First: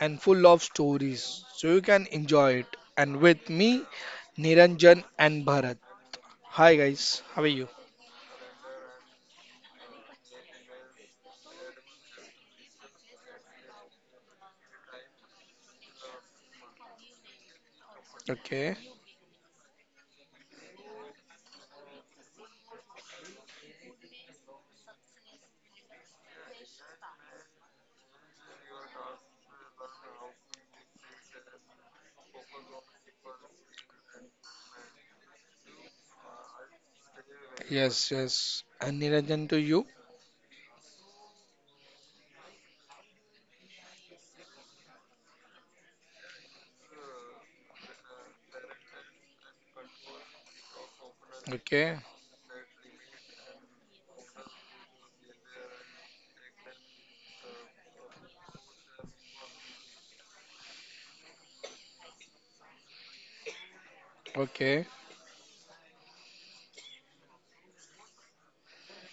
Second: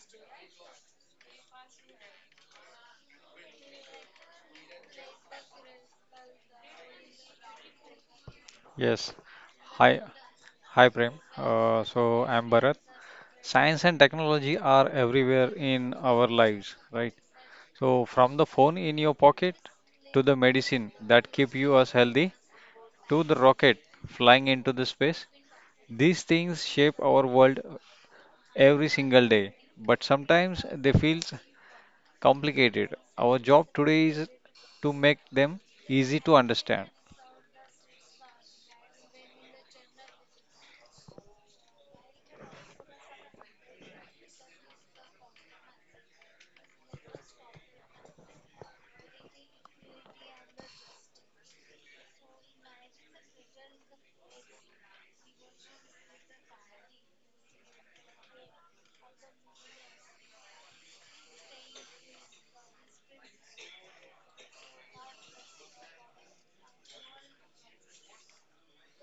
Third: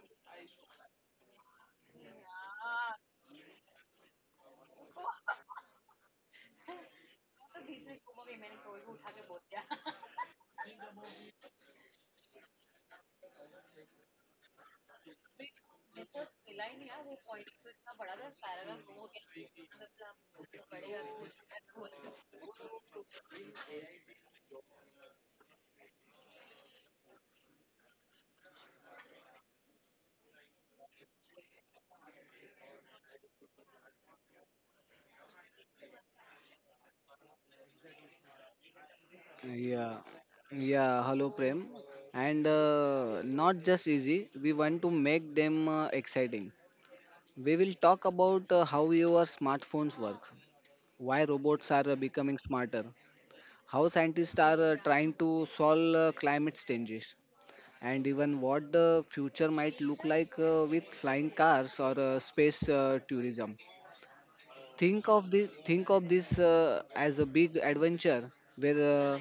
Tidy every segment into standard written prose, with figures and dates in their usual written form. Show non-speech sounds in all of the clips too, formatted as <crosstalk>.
and full of stories so you can enjoy it. And with me Niranjan and Bharat. Hi guys, how are you? Yes. Hi, hi Prem. So I'm Bharat. Science and technology are everywhere in our lives, right? So from the Okay. phone in your pocket to the medicine that keep you us healthy to the rocket flying into the space, these things shape our world every single day. But sometimes they feel complicated. Our job today is to make them easy to understand. Yes, yes. And Niranjan to you. Yeah, yeah. Hello, Prem. And not just easy. We want to make them exciting. We will talk about how your smartphones work, why robots are Okay. becoming smarter, how scientists are trying to solve climate changes, and even what the future might look like with flying cars or space tourism. Okay, Think of this as a big adventure where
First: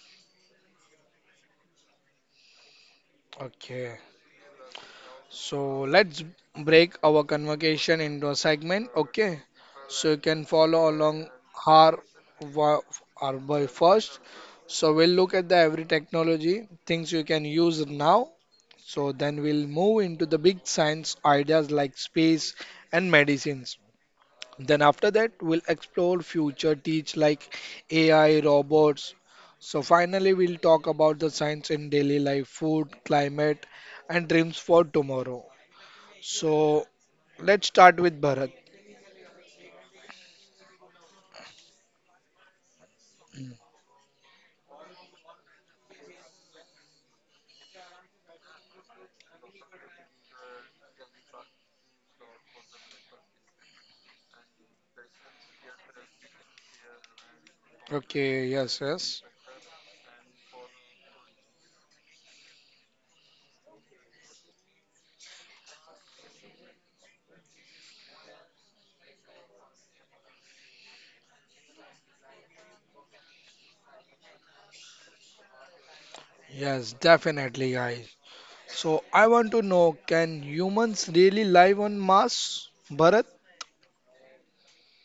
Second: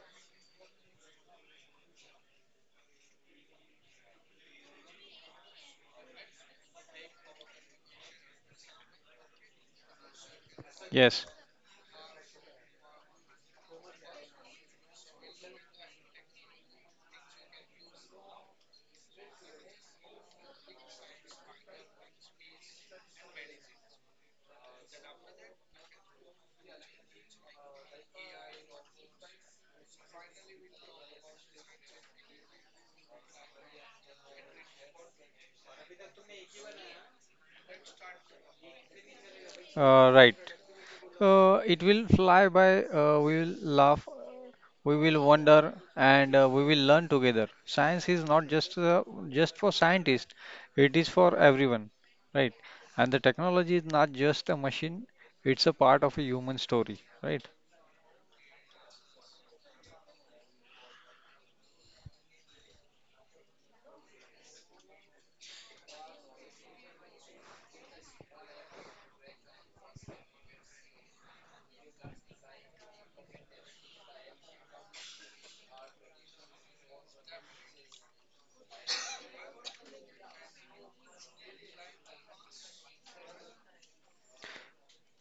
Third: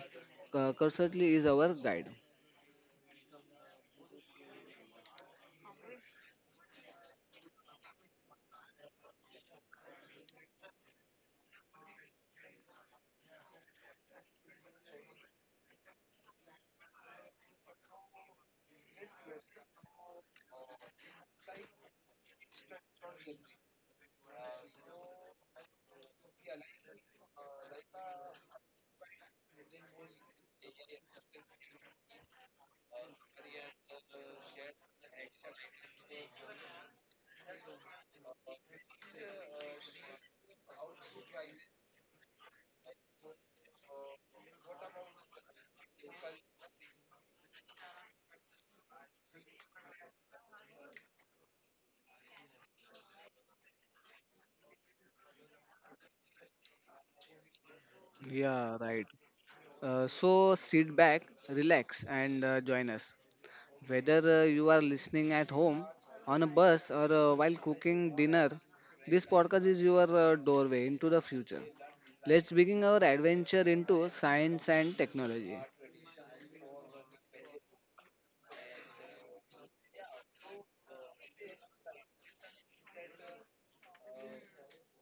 Cursorly is our guide. okay. So let's break our conversation into a segment, okay? So you can follow Yes, along our, wa- our by first. So we'll look at the every technology, things you can use now. So then we'll move into the big science ideas like space and medicines. Then after that, we'll explore future teach like AI, robots. So finally, we'll talk about the science in daily life, food, climate, and dreams for tomorrow. So let's start with Bharat. Right. It will fly by, we will laugh, we will wonder, and we will learn together. Science is not just for scientists, it is for everyone, right? And the technology is not just a machine, it's a part of a human story, right? Okay, Yeah, yes, right. yes. So sit back, relax, and join us. Whether you are listening at home, on a bus, or while cooking dinner, this podcast is your doorway into the future. Let's begin our adventure into science and technology. Yes, definitely, guys. So I want to know, can humans really live on Mars? Bharat?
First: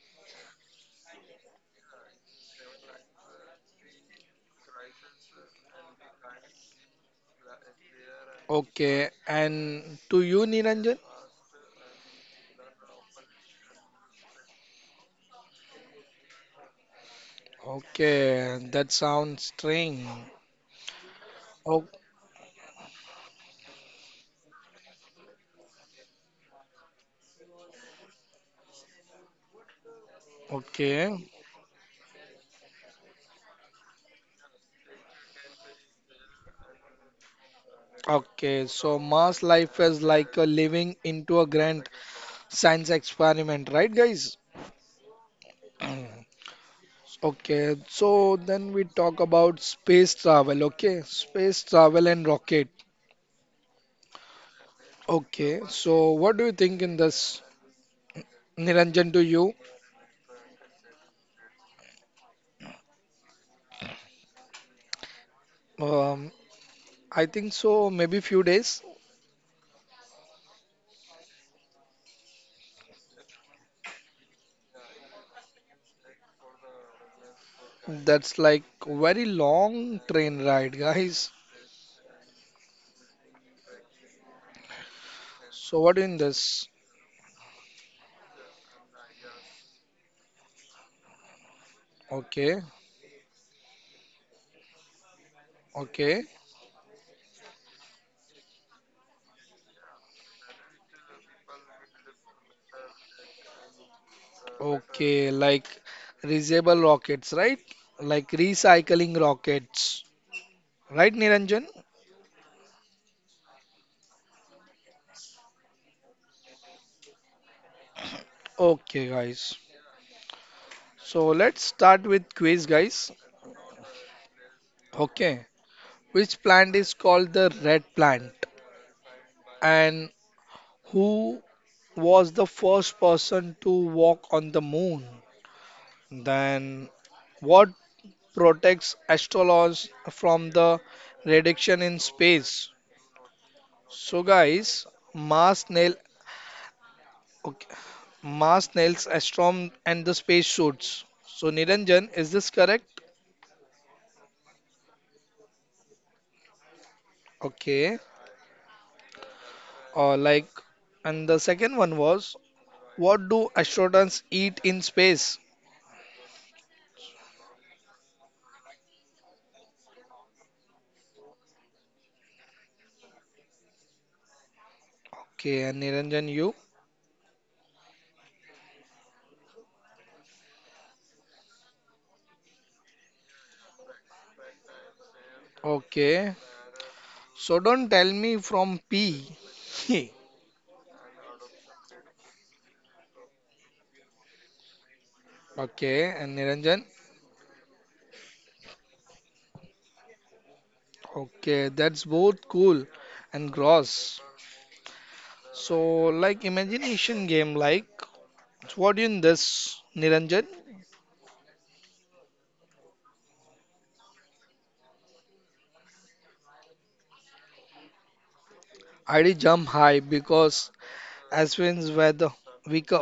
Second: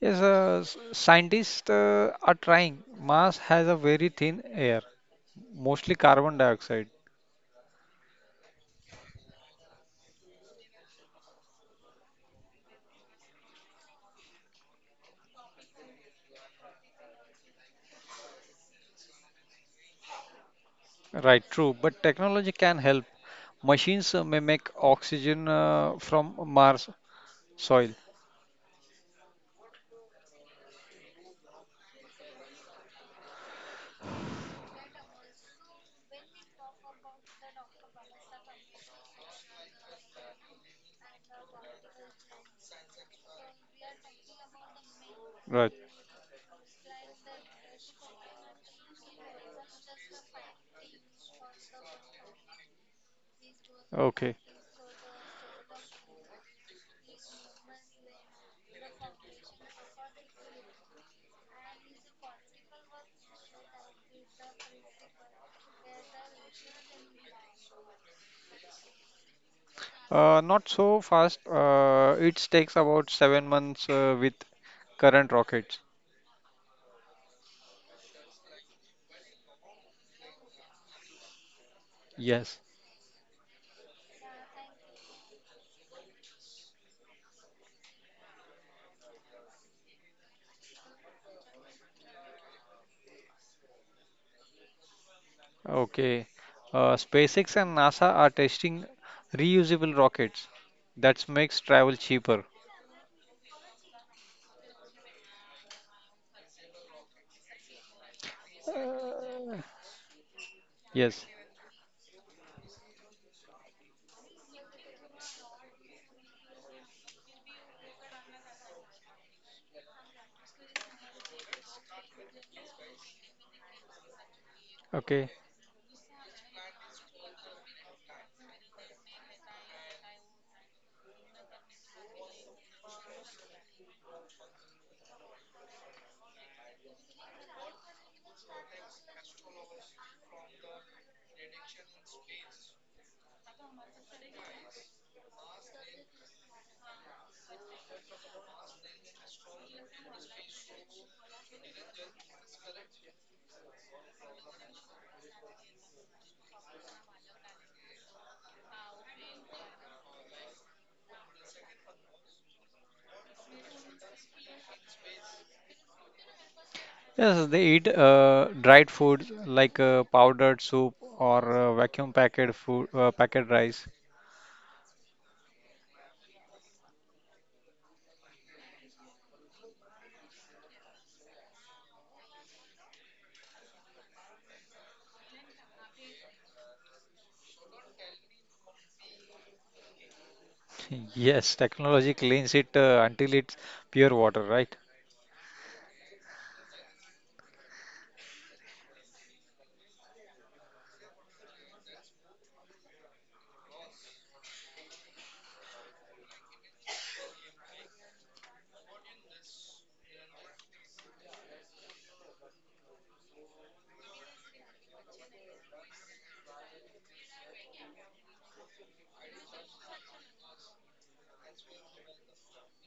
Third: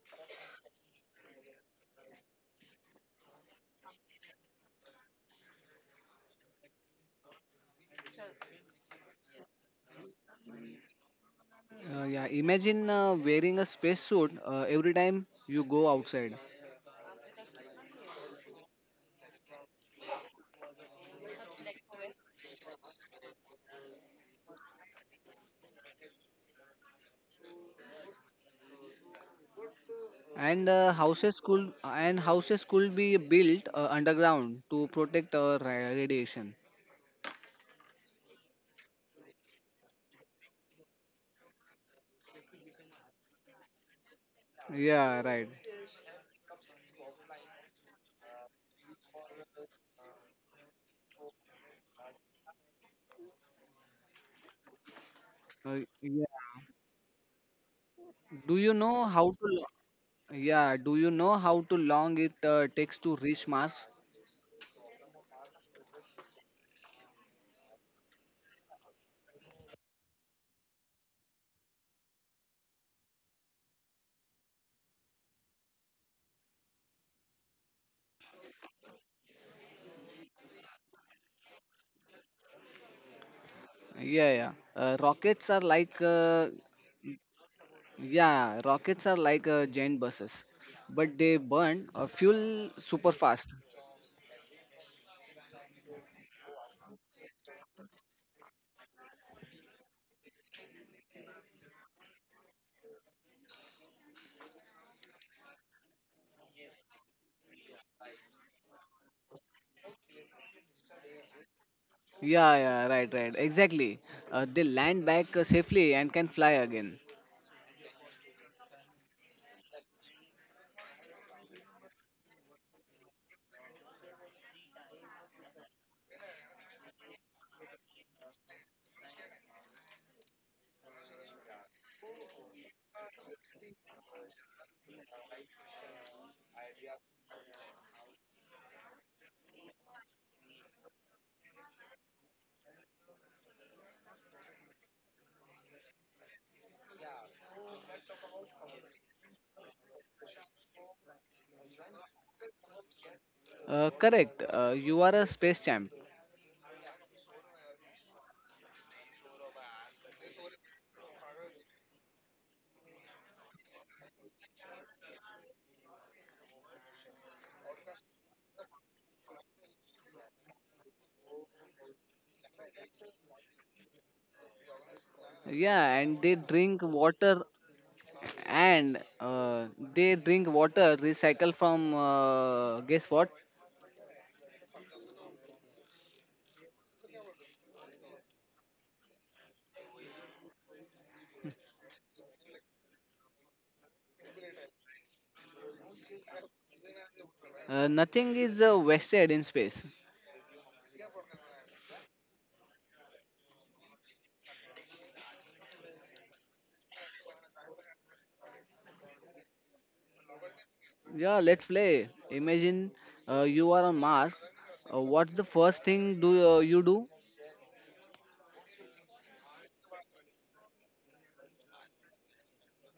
Scientists are trying. Mars has a very thin air, mostly carbon dioxide. Okay, and to you, Niranjan? Yeah, imagine wearing a space suit every time you go outside, Okay, that sounds strange. Right, true, Oh, but technology can help. Machines mimic oxygen from Mars soil. and okay. Houses could be built underground to protect our radiation. Okay, so mass life is like a living into a grand science experiment, right, guys? Yeah, right. Right. <clears throat> Okay, so then we talk about space travel, okay? Space travel and rocket. Okay. Okay, Uh, so what do yeah. you think in this, Do you Niranjan, know to how you? to? lo- Yeah. Do you know how to long it takes to reach Mars? Um, I think so, maybe few days. Not so fast. It takes about 7 months with current rockets. That's like very long train ride, guys. Yes. Yeah, yeah. Uh, rockets are So what like, in uh, this? yeah, rockets are like giant buses, but they burn Okay, fuel super fast. okay. Okay. SpaceX and NASA are testing reusable rockets. That makes travel cheaper. Okay, like reusable rockets, right? Like recycling Uh, rockets, right, yes. Niranjan? Yeah, yeah, right, right, exactly. They land back safely and can fly again. Okay, guys. So let's start with quiz, guys. Okay. Okay, which plant is called the red plant, and who was the first person to walk on the moon? Then what protects astronauts from the radiation in space? So, guys, Mars nail. Okay, Mars, Nels, Astrom, and the space suits. So Niranjan, is this correct? Correct. You are a space champ. Okay. Or like, and the second one was, what do astronauts eat in space? Yes, they eat dried food like powdered soup or vacuum packed food, packed rice. <laughs> Okay, and Niranjan, Yeah, you. and and uh, they drink water recycled from guess what. Okay. So don't tell me from P. <laughs> Yes, technology cleans it until it's pure water, right? Okay, and Niranjan. Nothing is wasted in space. Okay, that's both cool and gross. So like imagination game like, what in this, Niranjan? Yeah let's play. Imagine you are on Mars. What's the first thing do you do? I did jump high because Ashwin's were the weaker.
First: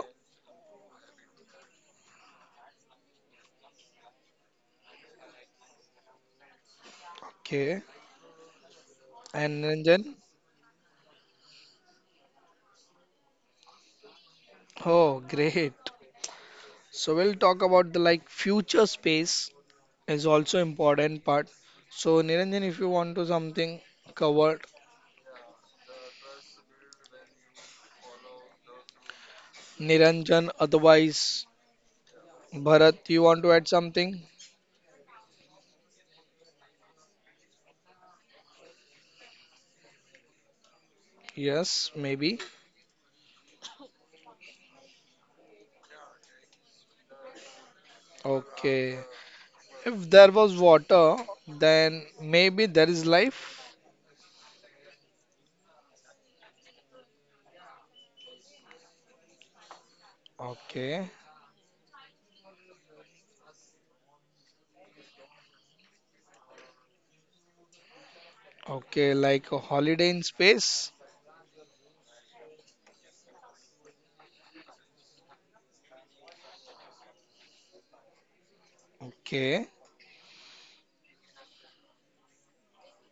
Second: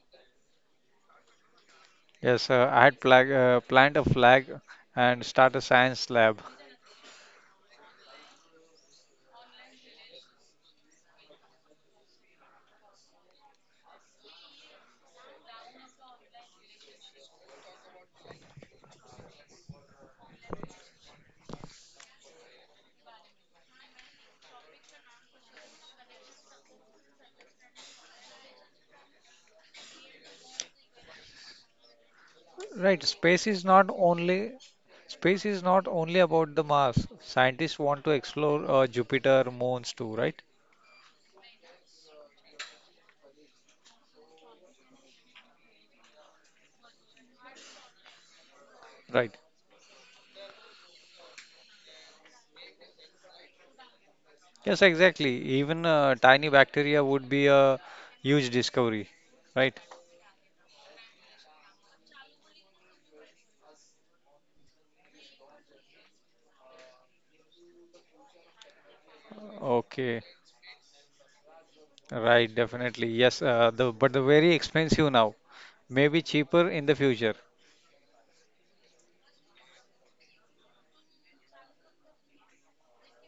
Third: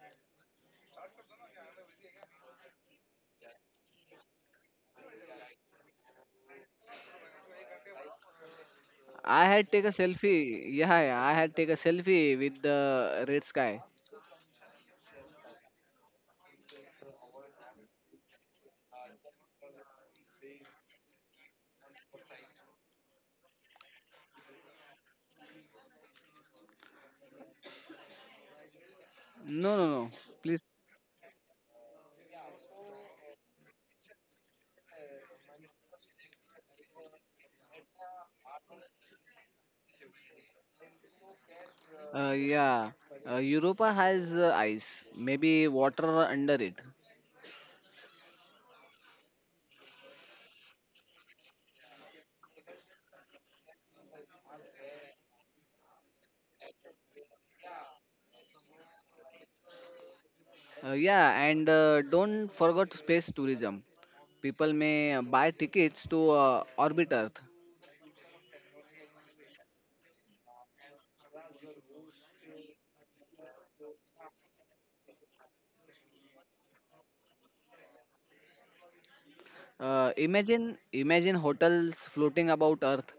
Planned a flag and start a science lab. Okay. i had And take a Ranjan? selfie yeah I had take a selfie with the red sky. Oh, great. So we'll talk about the like future space is also important part. So Niranjan, if you want to something covered, No, no, no. Niranjan, Please. otherwise Right, Bharat, you space want is to not add something? only space is not only about the Mars. Scientists want to explore Jupiter, moons too, right? Yes, uh, maybe. yeah Europa has ice, maybe water under it. Okay. Right. If there was water, then maybe there is life. Yes, exactly. Even tiny bacteria would be a huge discovery, right? Okay. Yeah and Don't forget space tourism. People may buy tickets to orbit Earth. Okay, like a holiday Okay, in space. right, definitely. The very expensive now. Maybe cheaper in the future. Okay. Imagine hotels floating about Earth.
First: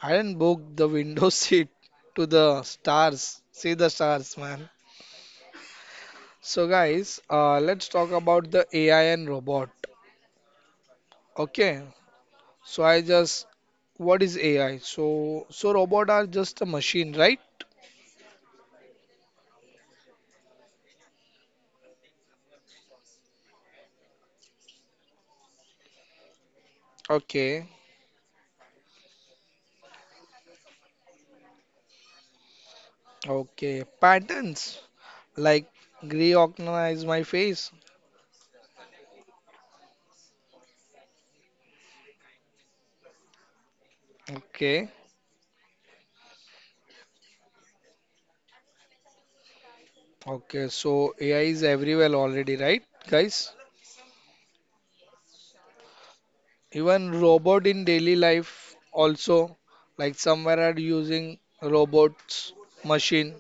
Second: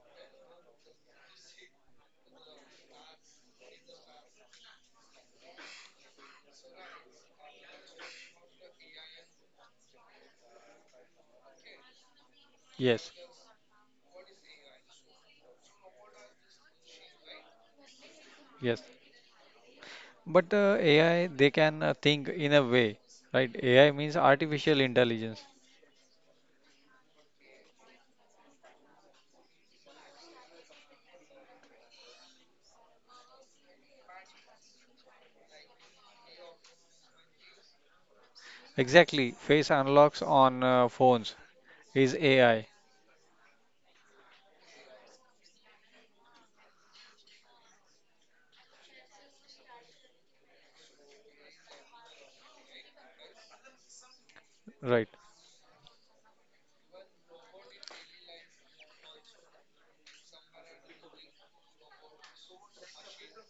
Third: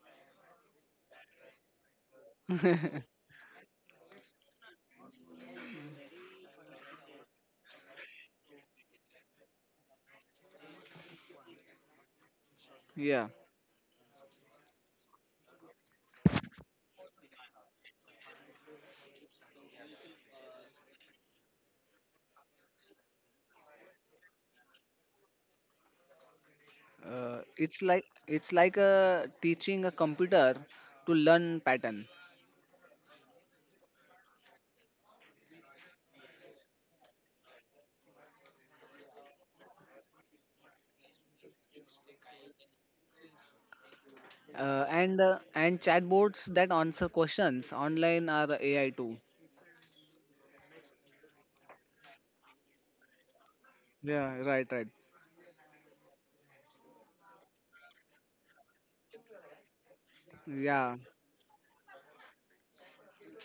I didn't book the window <laughs> seat to the <laughs> stars. See the stars, man. So, guys, let's talk about the AI and robot. Okay. So, I Yes, Yeah, just, what is AI? So robot are just a machine, right? yes. But AI, they can think in a way, right? AI means artificial intelligence. uh, Okay. it's like it's like teaching a computer to learn pattern, Okay. Patterns like recognize my face. Exactly. Face unlocks on phones is AI, Okay. and chatbots that answer questions online are AI too. Okay. So, AI is everywhere already, right, guys? Yeah, right, right. right? Even robot in daily life also, like somewhere are Yeah, using robots, machine.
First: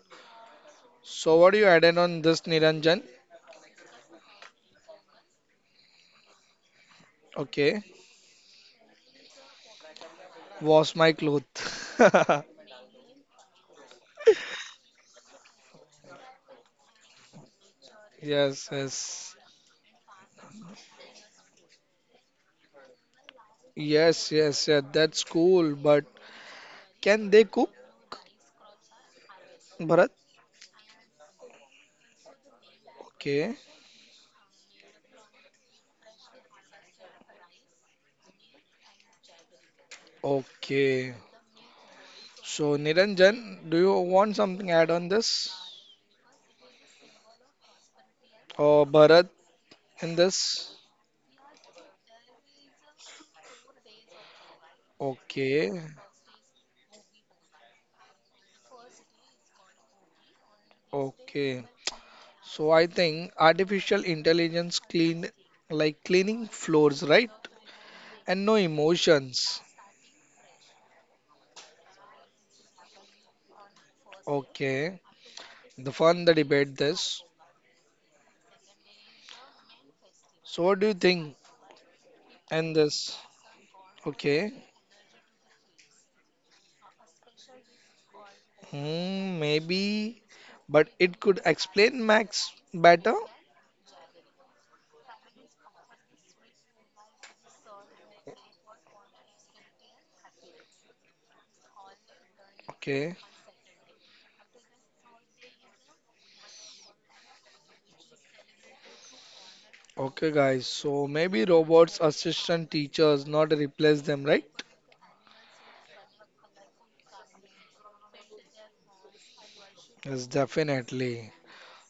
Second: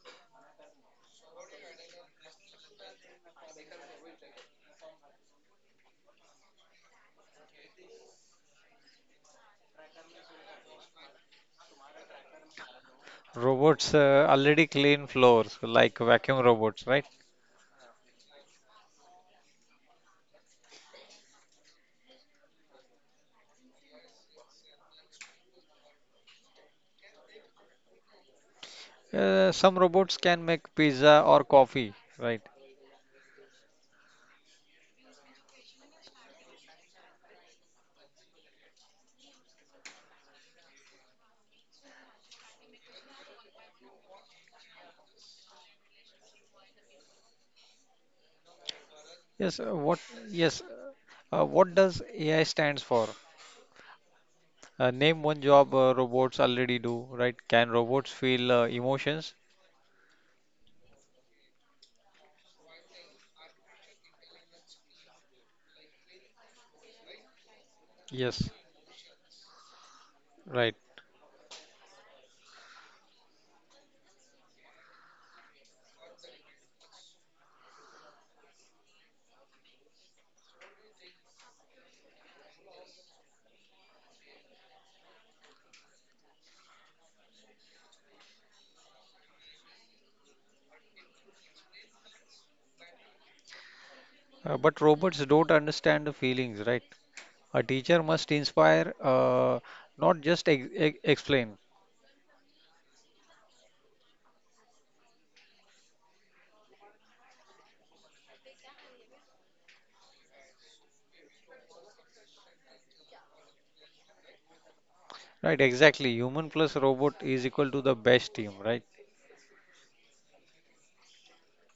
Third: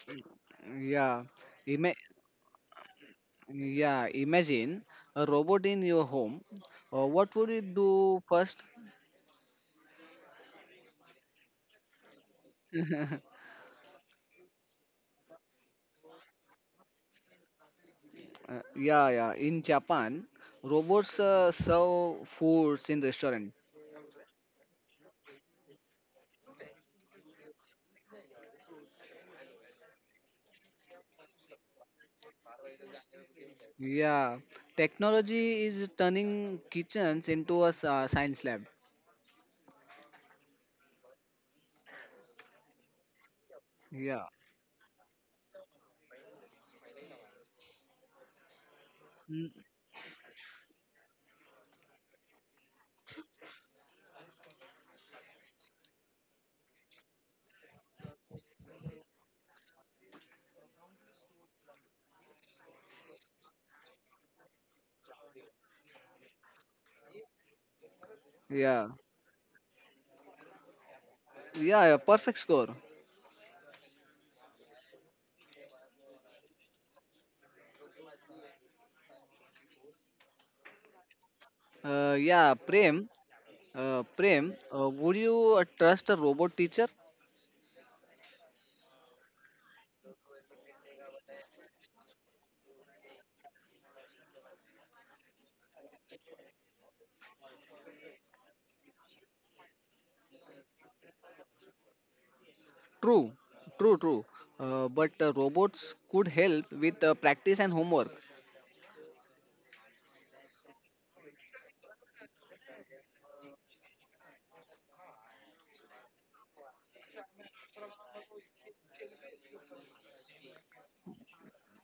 yeah. So what do you add in Ima- on this Niranjan? yeah, imagine a robot in your home. What would it Okay, do first? wash my clothes. <laughs> Robots already clean floors, like vacuum robots, right? Yes, yes. Yeah. In Japan, robots serve foods in restaurant. Yes, yes, yeah, that's cool. But can they cook, Some Bharat? robots can make pizza or coffee, right? Okay, Yeah, technology is turning kitchens into a science lab. okay. So Niranjan, do you Yeah, want something add on this? Or Bharat Mm, Yes. What? in Yes. this? What does AI stands for? Name one Okay, job robots already do, right? Can robots feel emotions? okay. So I think artificial intelligence clean like cleaning floors, right? And no Yes, yeah, emotions. right. Yeah, Perfect score. Okay. The fun the debate this. So what do you think? Uh, yeah, And Prem, this. Okay. Prem, would you trust a robot teacher? Hmm, maybe. But it could explain Max better. But robots don't understand the feelings, right? A teacher must inspire, not just ex explain. Okay. True, true, true. But robots could help with practice and homework. Okay guys. So maybe robots assistant teachers not replace them, right? Right, exactly. Human plus robot is equal to the best team, right? Yes, definitely.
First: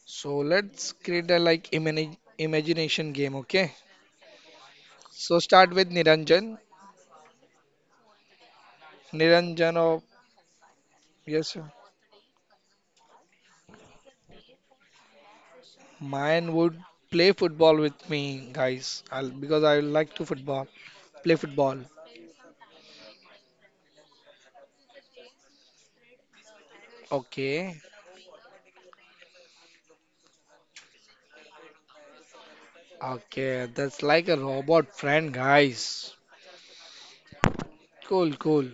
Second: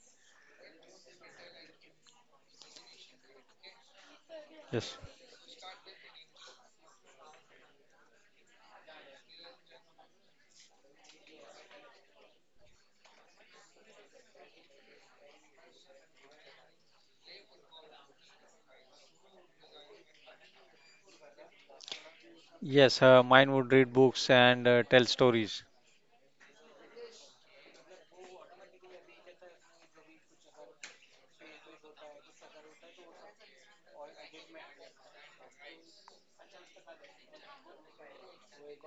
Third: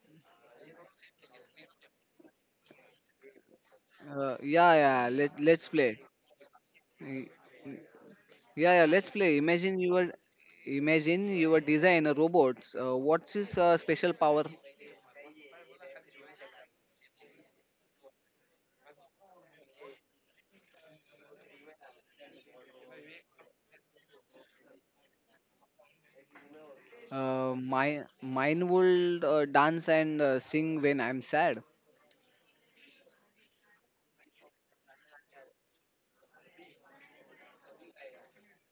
So let's create a like imagine imagination game, okay? Yes. So Let's start with play. Niranjan. Yeah, yeah, let's play. Niranjan, Imagine you are, imagine yes, you are sir. design a robots. What's his special power? Mine would play football with me, guys. I'll because I like to football, play football. Yes, mine would read books and tell stories. Okay, My mine will dance and sing when I'm sad. okay, that's like a robot friend, guys. Cool, cool.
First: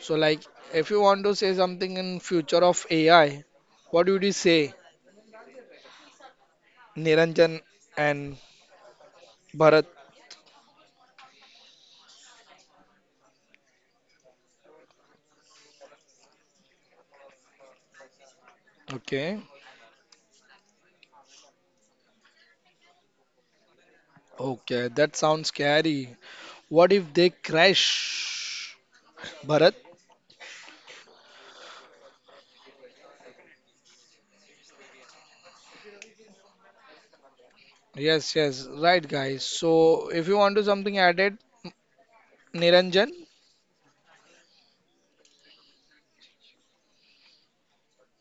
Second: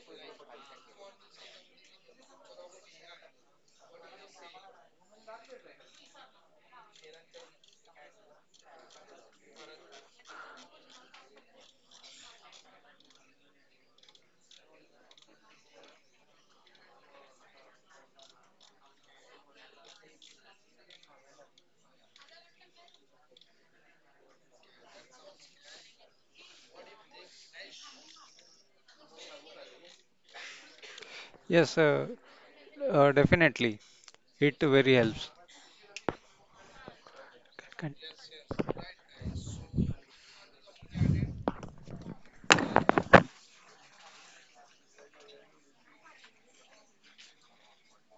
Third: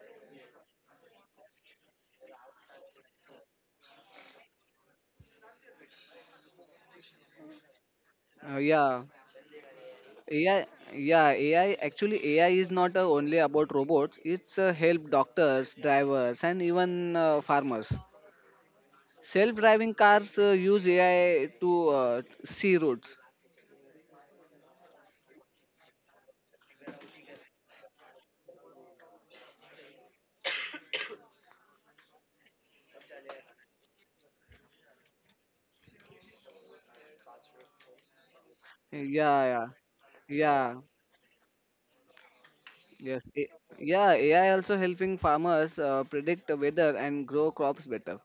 So, like, if you want to say something in future of AI, what would you say, Niranjan and Uh, Bharat? yeah, AI, yeah, AI. Actually, AI is not only about robots. It's help doctors, drivers, and even farmers. Okay, Self-driving cars use AI to see routes. okay, that sounds scary. What if they crash, Bharat? Yes, uh, Definitely. It very helps. Can- Yes, yes, Yeah, right, guys. yeah, So if you want to yeah. something added, Niranjan? Yes, A- yeah, AI also helping farmers predict the weather and grow crops better.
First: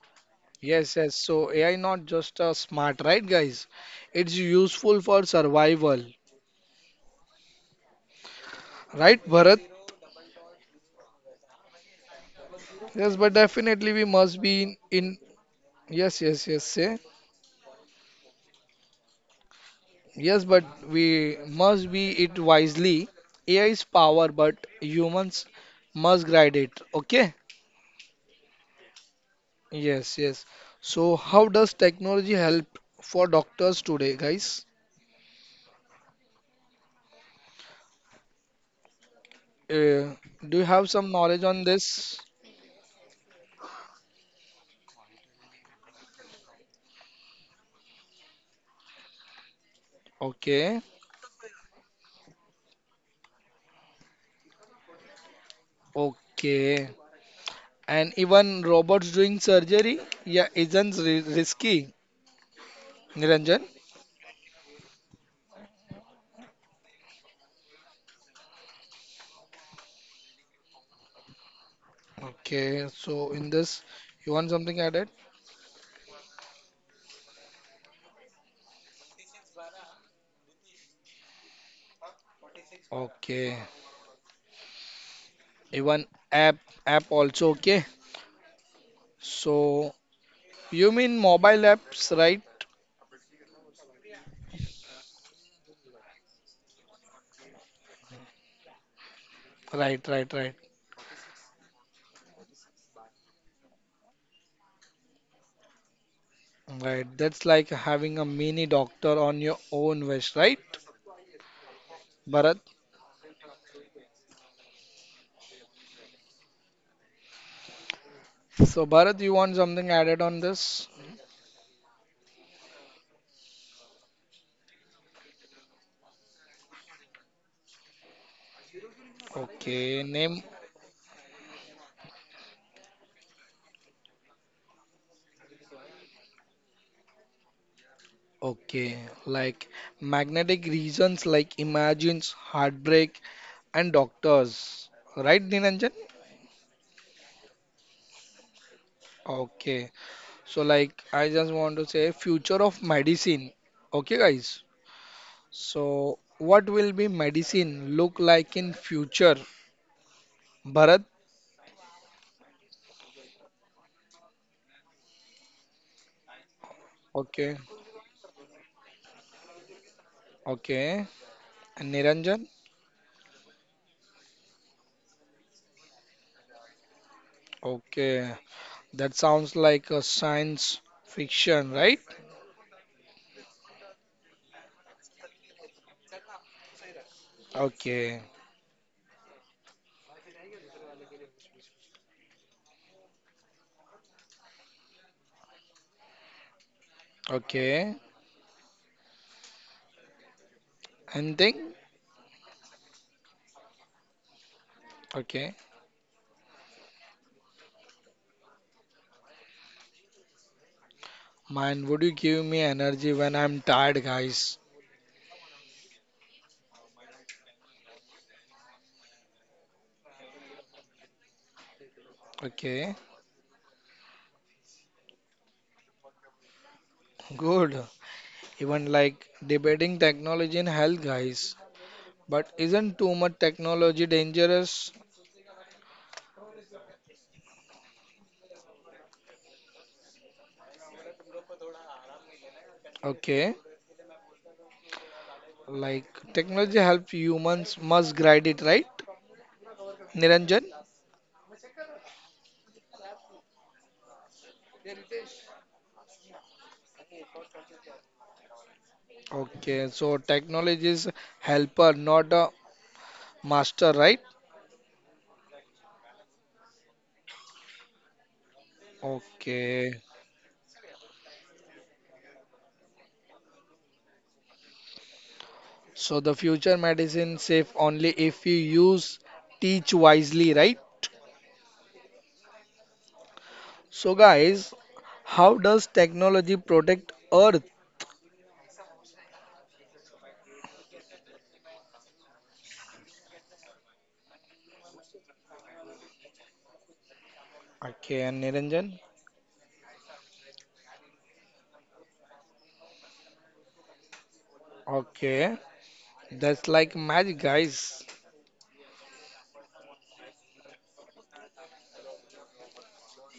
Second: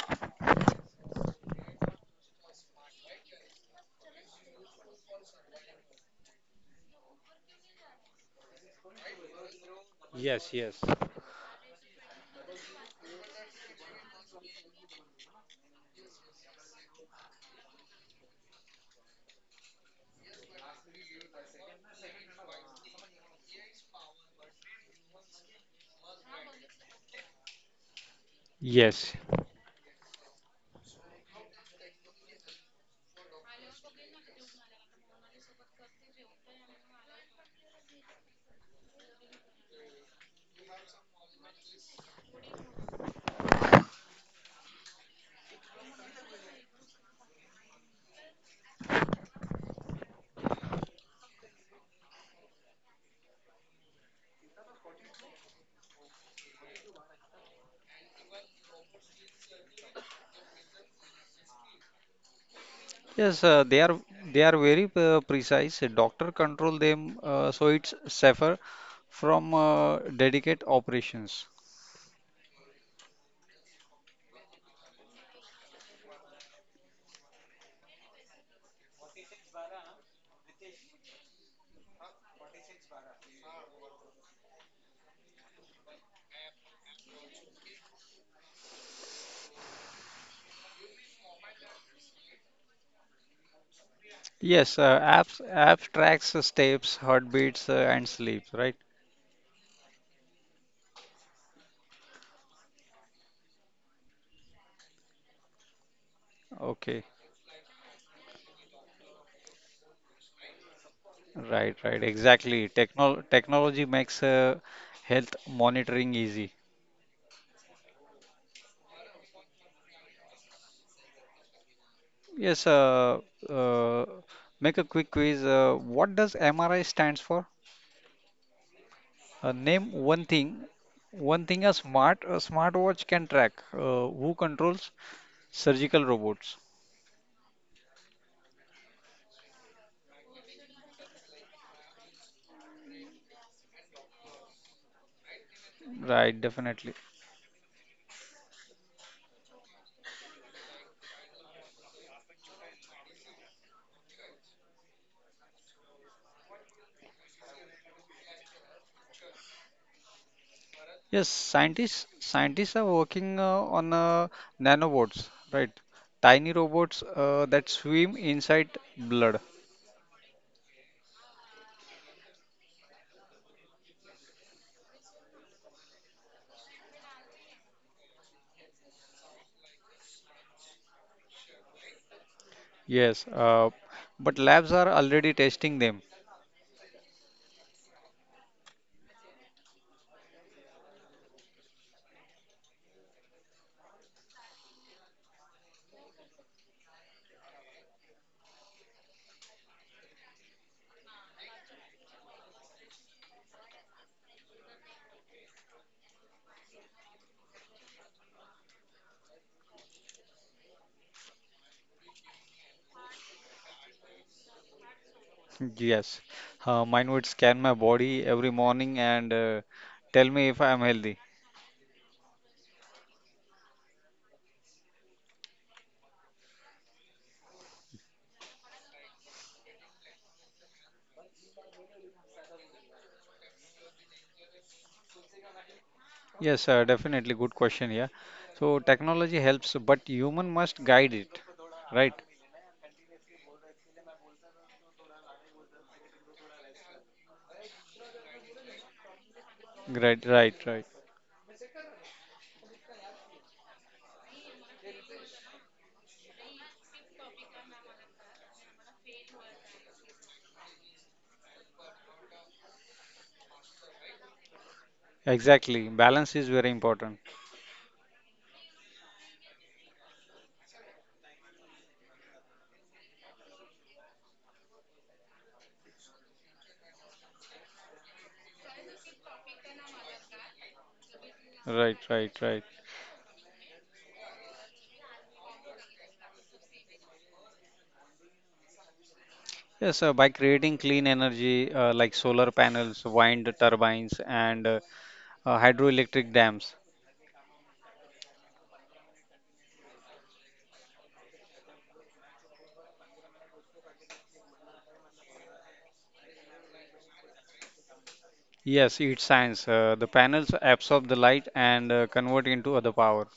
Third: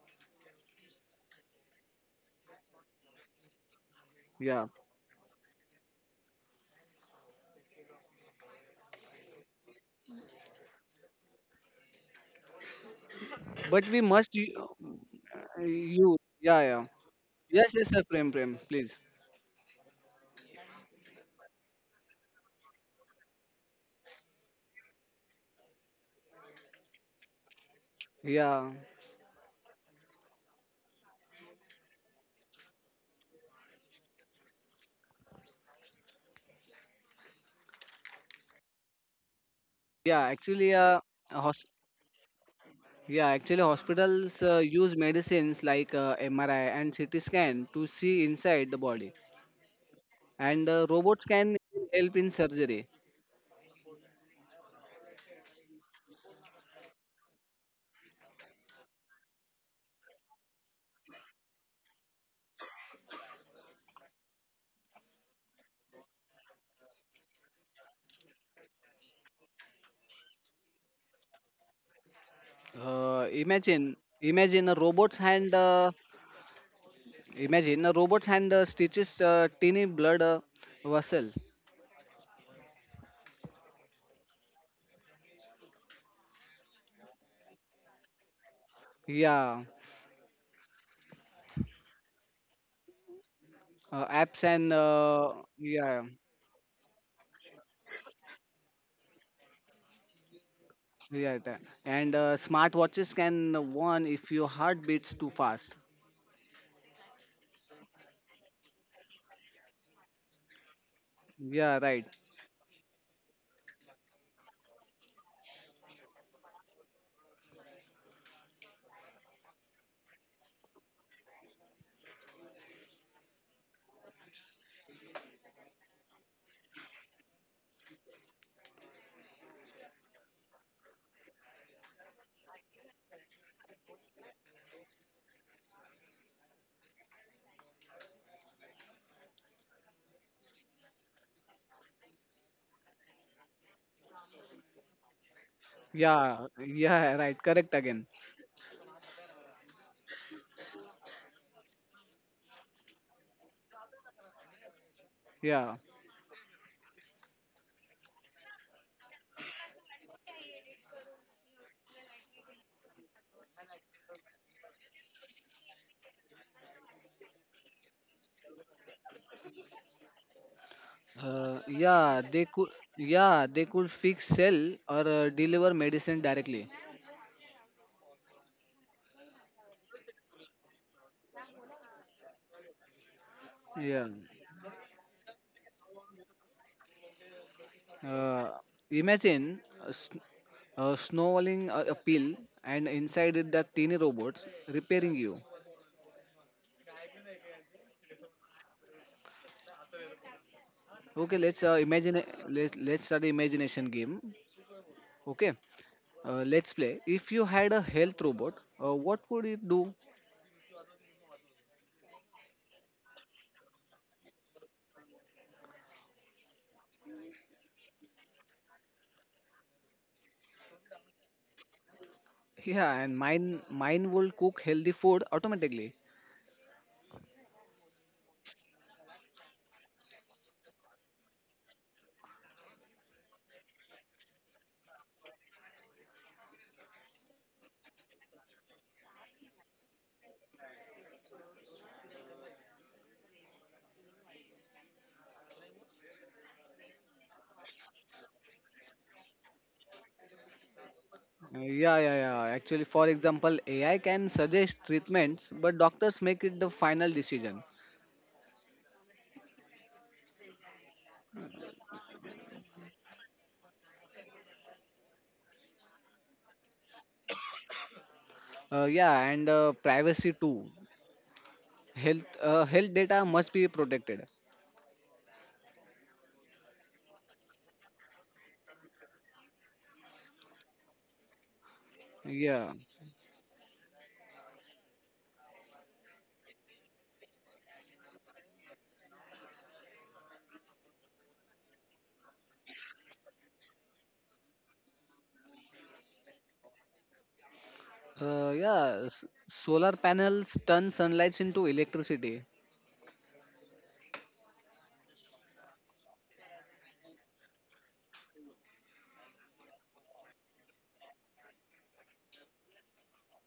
Yes, yes. So AI not just smart, right, guys? It's Yeah, useful for survival, right, Bharat? Yes, yes. Yes, but but definitely we we must must be in, u- in use. yes, yes, Yeah, yes, yeah. say. Yes, yes, sir. Prem, please. Yes, but we must be it wisely. AI is power, but humans must guide it. Okay? Yeah, Yes. Yes, yes. So how does technology help for doctors today, guys? yeah. Uh, do Actually, you have some a knowledge hos- on this? yeah. Actually, hospitals use medicines like MRI and CT scan to see inside the body, and Okay. Robots can help in surgery. Okay. And even robots doing surgery, yeah, isn't risky, Yes, uh, Niranjan. they are they are very precise. A doctor control them so it's safer from dedicated operations. Okay, so in this, Imagine, you want imagine a something added? robot's hand. Imagine robots hand stitches tiny blood vessel. Okay, even app, app also okay. Yeah, So you mean mobile apps, right? Apps Yes, and uh, apps app yeah, tracks steps, heartbeats, and sleep, right? Right, right, right, yeah, that. And smart watches can warn if your heart beats too fast. right. Okay, That's like having a mini doctor on your own wish, right, right, Yeah, right, right. Bharat? exactly. Technology makes health monitoring easy. So Bharat, you want something added on this? Yes, uh, uh, Make a quick quiz. What does MRI stands for? Uh, name Okay, one name thing, one thing a smartwatch can track. Who controls surgical robots? Okay, like magnetic reasons like imagines, heartbreak, and doctors. Right, Niranjan? Right, Yeah, definitely. yeah, <laughs> right. Correct again. Okay, so like I just want to say future of medicine. Okay, guys. Yeah, So what will be medicine look like in future? Bharat? Yes, scientists are working on nanobots, right? Tiny robots Okay, that swim inside blood. okay. uh, And yeah. Niranjan? They could, yeah, they could fix cell or deliver medicine directly. Okay, that sounds like a science fiction, right? Yes, uh, Yeah. but labs are already testing them. Okay, Uh, imagine uh, Snowballing a pill and inside it that teeny robots repairing you. okay. okay let's Anything? uh, imagine let, let's start the imagination game. Okay. okay let's play. If you had a health robot, what would it do? Man, would you give me energy when I'm tired, guys? <laughs> Yes, mine would scan my body every morning and tell me if I am healthy. Okay, Yeah and mine mine will cook healthy food automatically. good. Even like debating technology in health, guys. But isn't too much technology dangerous? Yes, Definitely good question here. So technology helps, but human must guide it, right? Okay, like technology helps humans must guide it, right? Right, Niranjan? right, right. Yeah Actually, for example, AI can suggest treatments, but doctors make it the final decision. Okay, so technology is helper, not a master, right? Exactly. Balance is very important. Yeah and Okay, Privacy too. Health data must be protected. so the future medicine safe only if you use teach wisely, right? Right, right, right. yeah So, guys, how does technology protect Earth? Yes, sir, by creating clean energy like solar panels, wind turbines, and hydroelectric dams. Okay, and Uh, Niranjan. yeah, s- Solar panels turn sunlight into electricity. Okay, that's like magic, guys. Yes, it's science. The panels absorb the light and convert into other power.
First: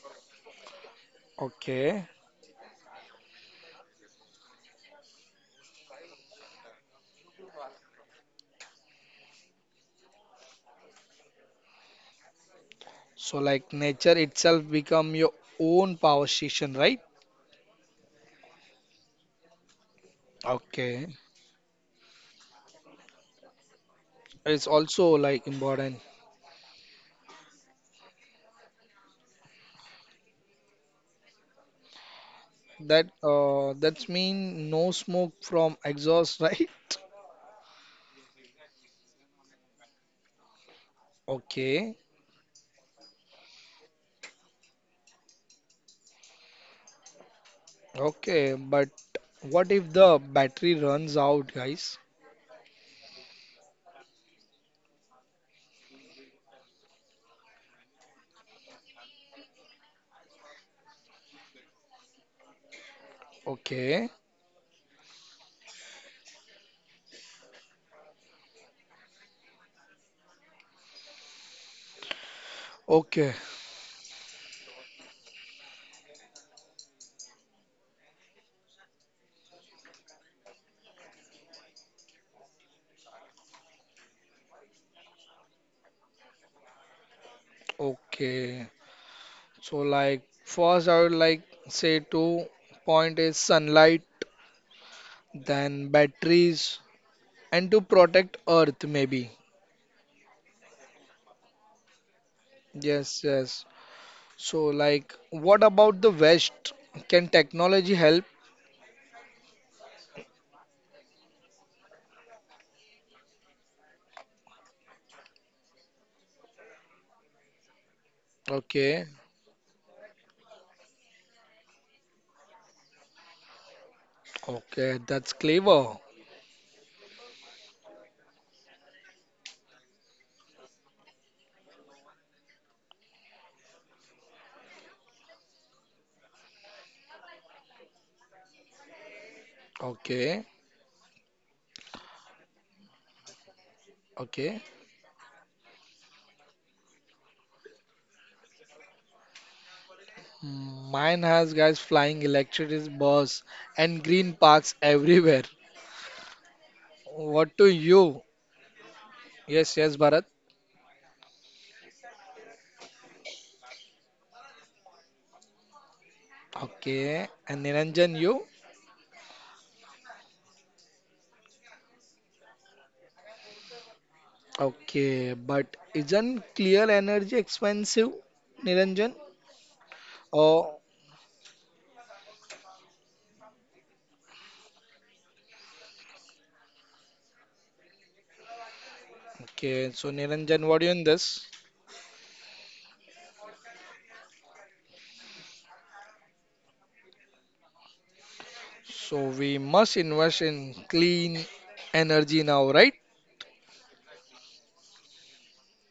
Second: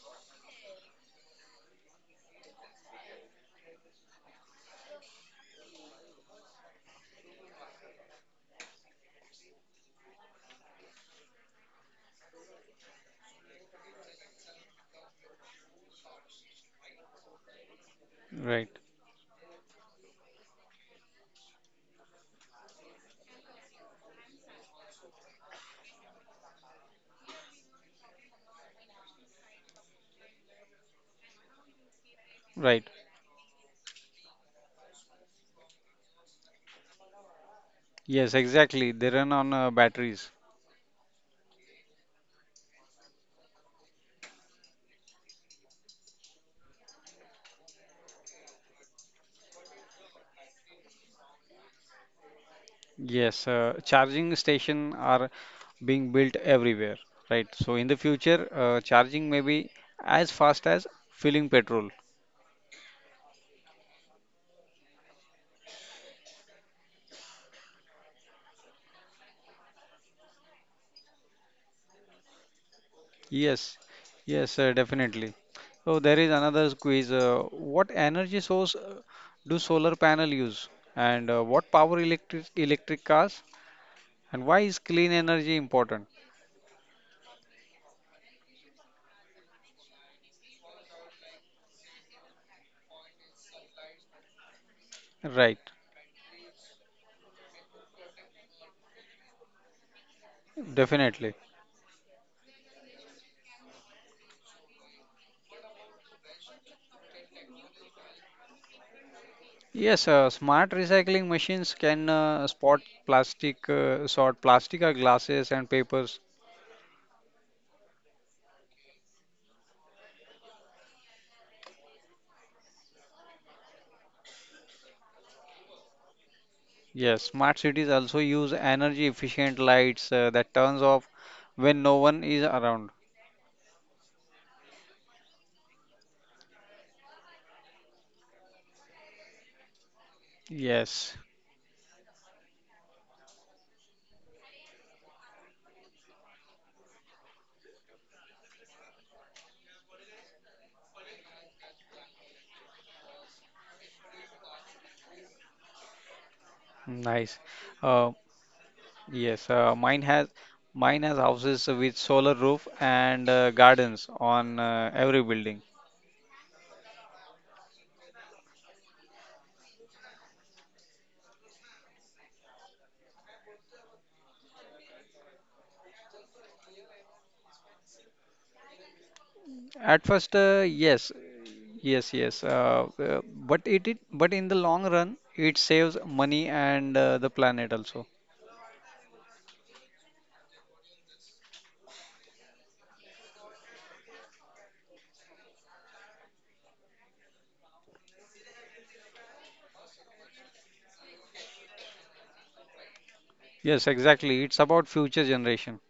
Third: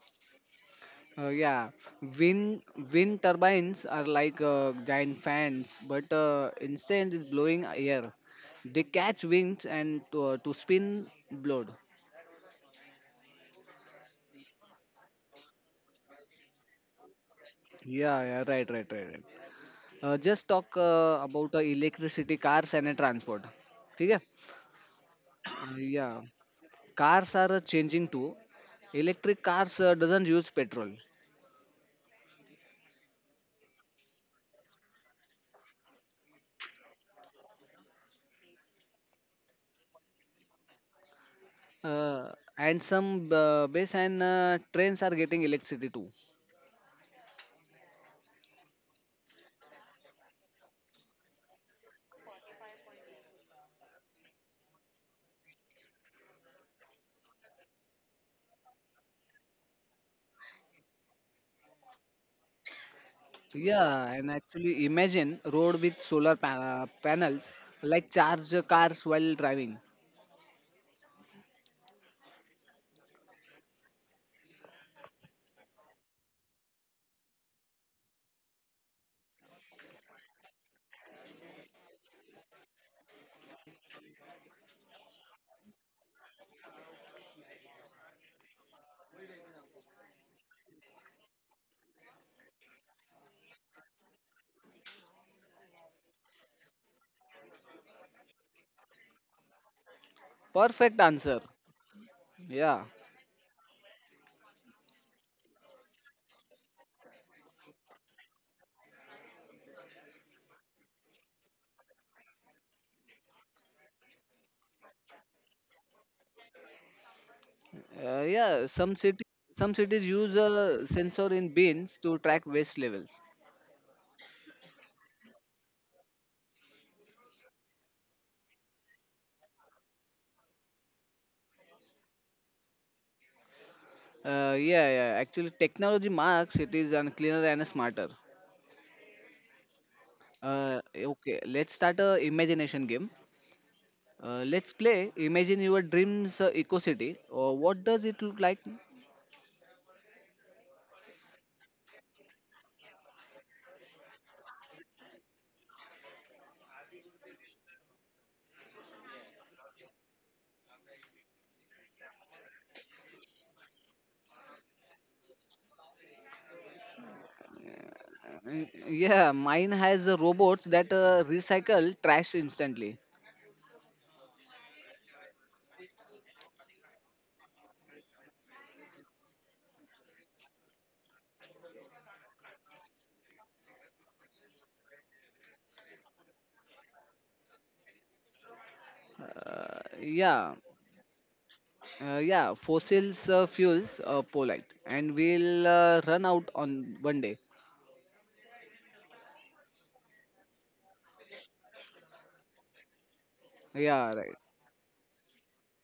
Uh, yeah, Okay, wind wind turbines are like giant fans, but instead is blowing air. They catch winds and to spin blood. so like nature itself become your own power station, right? Yeah, yeah, Right, right, right, right, right. Just talk Okay, about electricity, cars, and transport. ठीक है? it's also like Uh, important yeah, cars are changing too. Electric cars doesn't use petrol. right. That's mean no smoke from exhaust, <laughs> right? Yes, exactly. They run on batteries. Okay, Uh, and some bus and trains are getting electricity too. okay, but what if the battery runs out, guys? Yes, charging station are being built everywhere. Right. So in the future, charging may be as fast as filling petrol. Okay, Yeah, and actually imagine road with panels, like charge the cars while driving. okay, Yes, yes, Definitely. So there is another quiz. What energy source do solar panel use, and what power electric cars, and why is clean energy important? okay. So like first I would like say two point is sunlight, Right, then batteries and to protect earth maybe. Perfect definitely. answer. Yeah, Yes, yes. So like what about the West? Can technology help? Yes, smart recycling machines can sort plastic or glasses and papers. uh, yeah. Okay. Some city, some cities use a sensor in bins to track waste levels. Okay, that's clever. Yes, smart cities also use energy efficient lights that turns off when no one is around. Yeah. Actually, technology marks cities and cleaner and smarter. Okay. Yes, Okay, let's start a imagination game. Okay. Let's play. Imagine your dreams eco city. What does it look like? Mine has guys flying electric bus and green parks everywhere. nice. What to Uh, you? Yes, uh, Yes, yes, mine Bharat. has mine has houses with solar roof and gardens on every building. Okay. And Niranjan, you? Uh, yeah, mine has robots that recycle trash instantly. Okay, but isn't clear energy expensive, Niranjan? At first, Oh, yes, yes, yes, but it but in the long run, it saves money and the planet also. Uh, okay. So yeah, Niranjan, what do you in this? Yeah, fossils fuels polite, and we'll run out on one day. So we must invest in clean energy now, right? Yes, Yeah, right. exactly. It's about future generation.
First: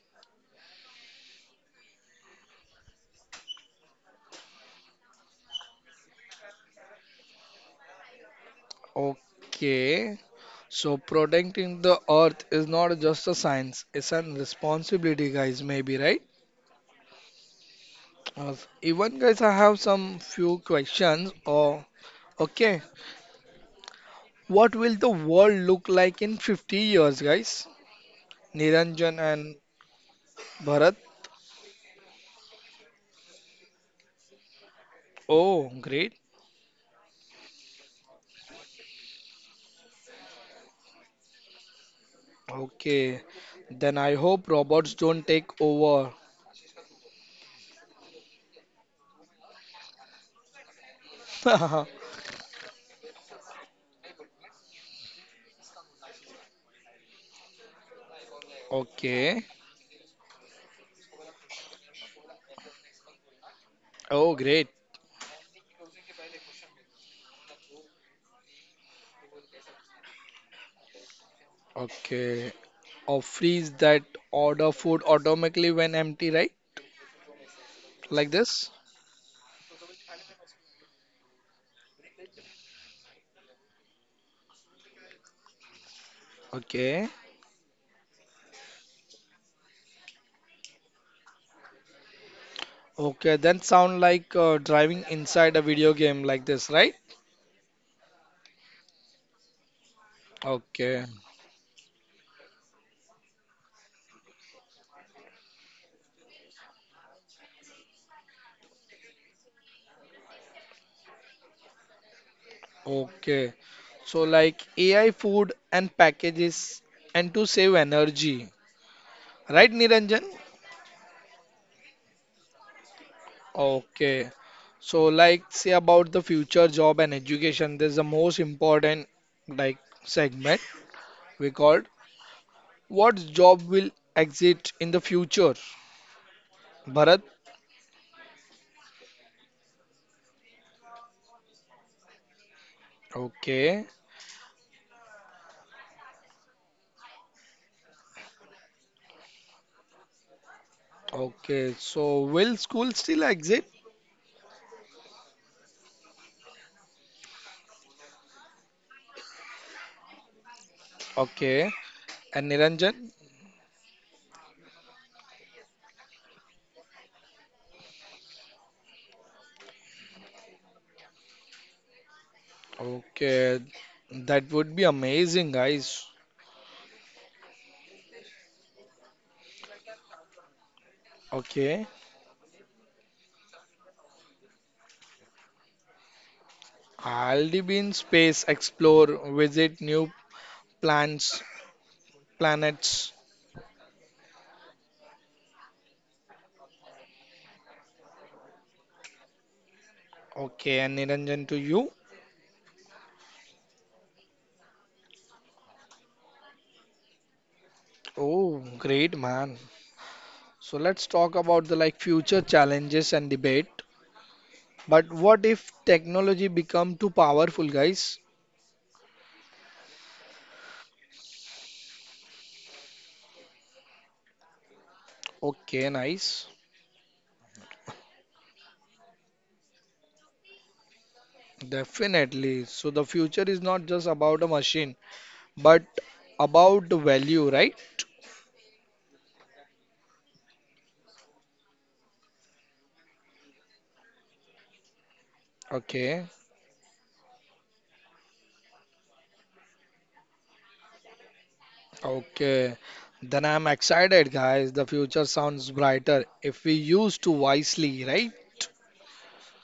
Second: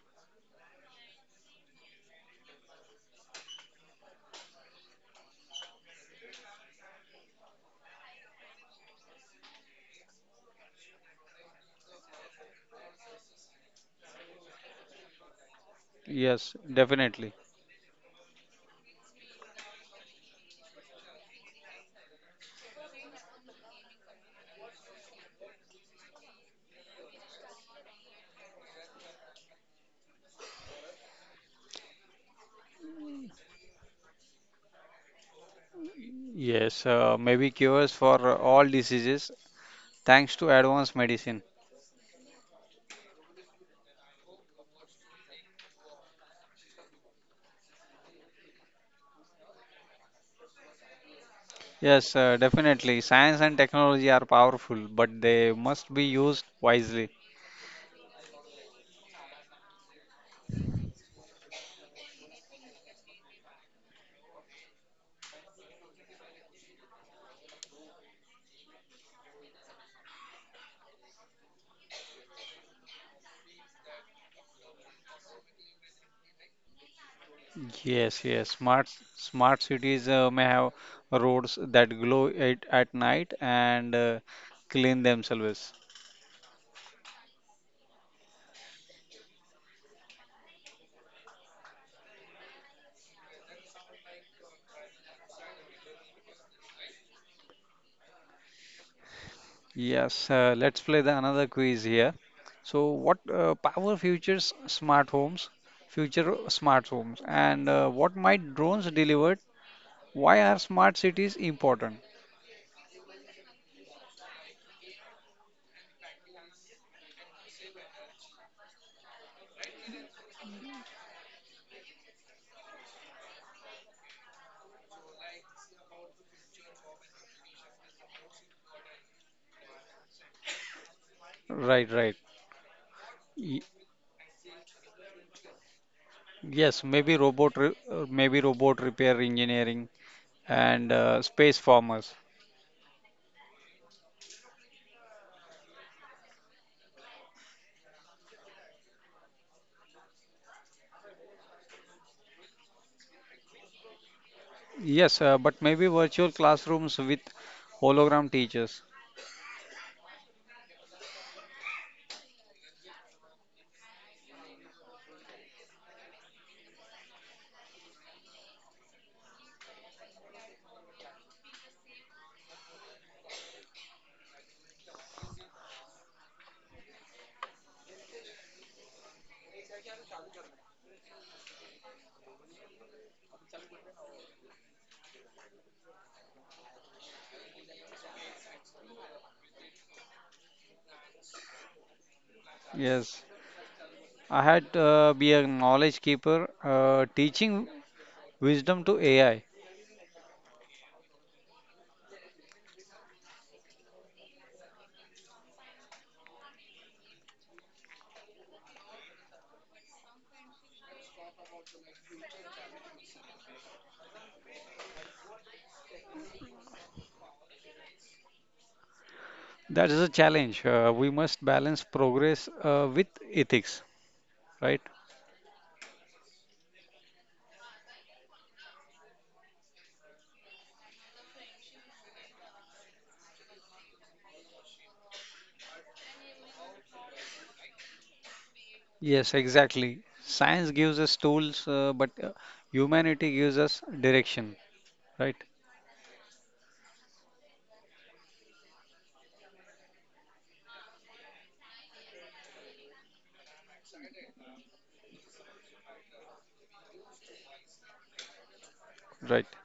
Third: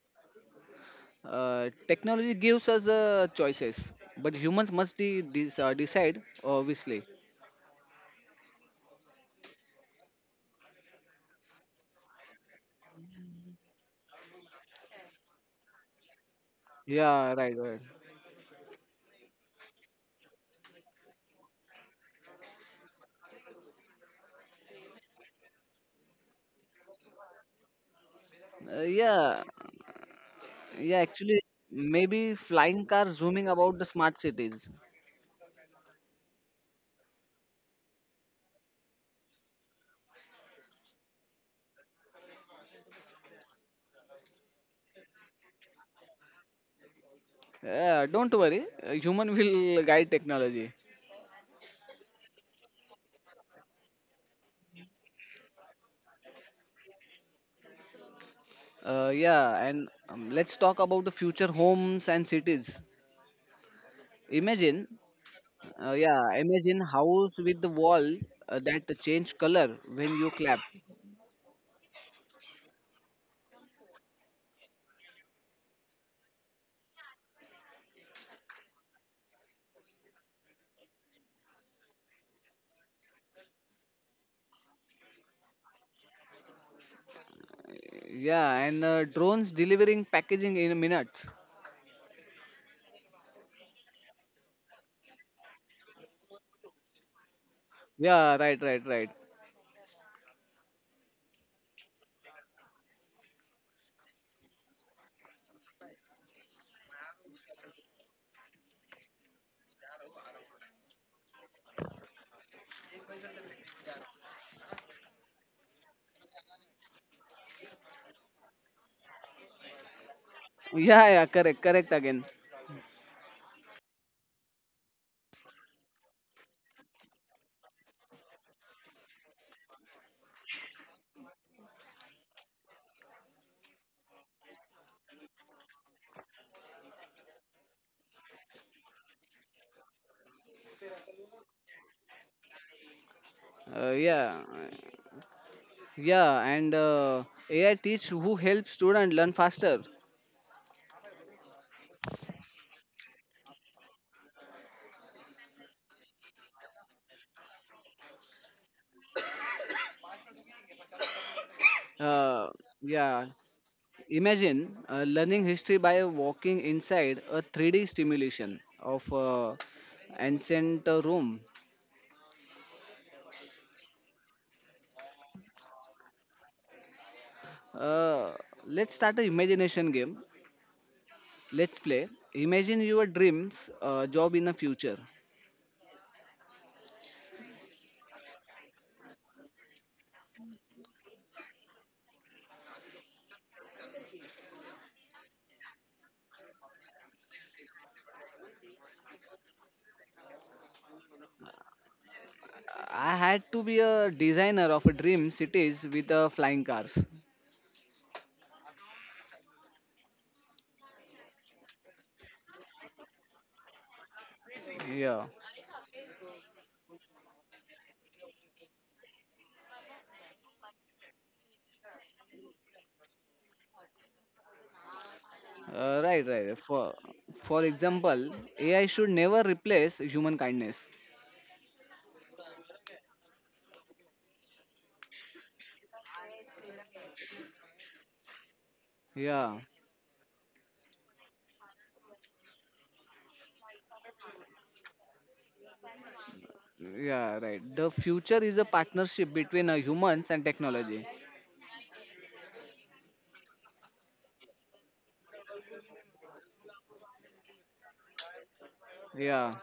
Technology gives us choices, but humans must decide, obviously. Okay. So protecting the earth is not just a science, it's a responsibility, guys, maybe, right? Yes, Yeah, definitely. right, right. Uh, Even guys, I have some few questions. Or okay, what will the world look like in 50 years, guys? Uh, Niranjan yeah, and Bharat. Yeah, actually, maybe flying car zooming about the smart cities. Oh, great. Yes, maybe cures for all diseases thanks to advanced medicine. Okay. Then I hope robots don't take over. Yeah, don't worry, human <laughs> will guide technology. Yes, <laughs> Definitely. Science and technology are powerful, but they must be used wisely. Okay. Yeah, and Let's talk about the future homes and cities. Oh, great. Imagine, yeah, imagine house with the wall that change color when you clap. Okay. Or freeze that order food automatically when empty, right? Yes, Like yes. this? Smart cities may have roads that glow at night and clean themselves. Okay. Yeah, and drones delivering packaging in minutes. Okay. Then sound like driving inside a video game like this, right? Yeah, right, right, right. Yes, let's play Okay. the another quiz here. So, what power future smart homes, and what might drones deliver? Why are smart cities important? Okay. So like AI food and packages and to save energy, right, Niranjan? Yeah, yeah, correct, correct again. Okay. So, like, say about the future job and education, there's the most important like segment we called Right, right. what Y- job will exist in the future? Yes, maybe Bharat? robot repair engineering and space farmers. Okay, Yeah, Yeah, and AI teach who helps student learn faster. okay. So, will school still exist? Yes, but maybe virtual classrooms with hologram teachers. Okay. Uh, And yeah, Niranjan? imagine learning history by walking inside a 3D simulation of ancient Rome. Okay. That would be amazing, guys. Uh, let's start a imagination game. Let's Okay. play. Imagine your dreams job in the future. I'll be in space, explore, visit new plants, planets. Yes, I had be a knowledge keeper, teaching wisdom to AI. Okay. And Niranjan to you? I had to be a designer of a dream cities with flying cars. Oh, great, man. So let's talk about the like future challenges and debate. But Yeah. what if technology become too powerful, guys? That is a challenge. We must balance progress with ethics, right? Okay, Right, nice. right. For example, AI should never replace human kindness. Definitely. So the future is not just about a machine, but about the value, right? Yes, Yeah, exactly. Science gives us tools, but humanity gives us direction, right? Okay. yeah, right. The future is a partnership between humans and technology. Okay. Then I'm excited, guys. The future sounds brighter if we use to wisely, right? Right. Yeah,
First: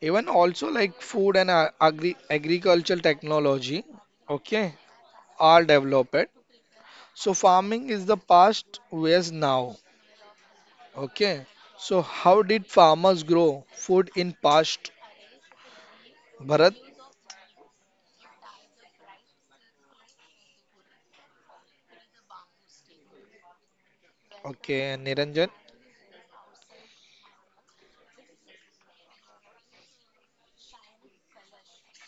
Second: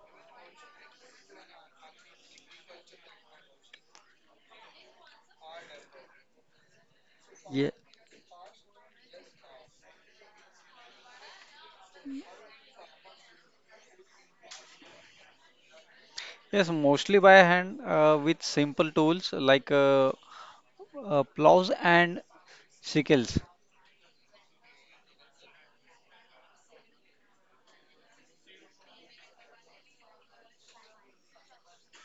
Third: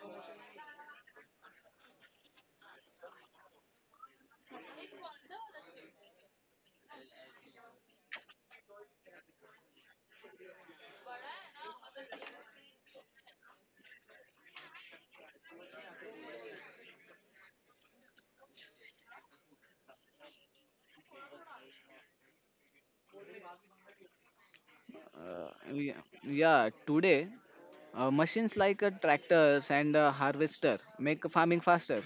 Even also like food and agricultural technology, okay, are developed. So Yeah. farming is the past, where's now? Okay. So how did farmers grow food in past? Bharat. Yes, mostly by hand with simple tools like plows and sickles. Okay, Niranjan. uh, yeah, yeah. Today, machines like tractors and harvester make farming faster.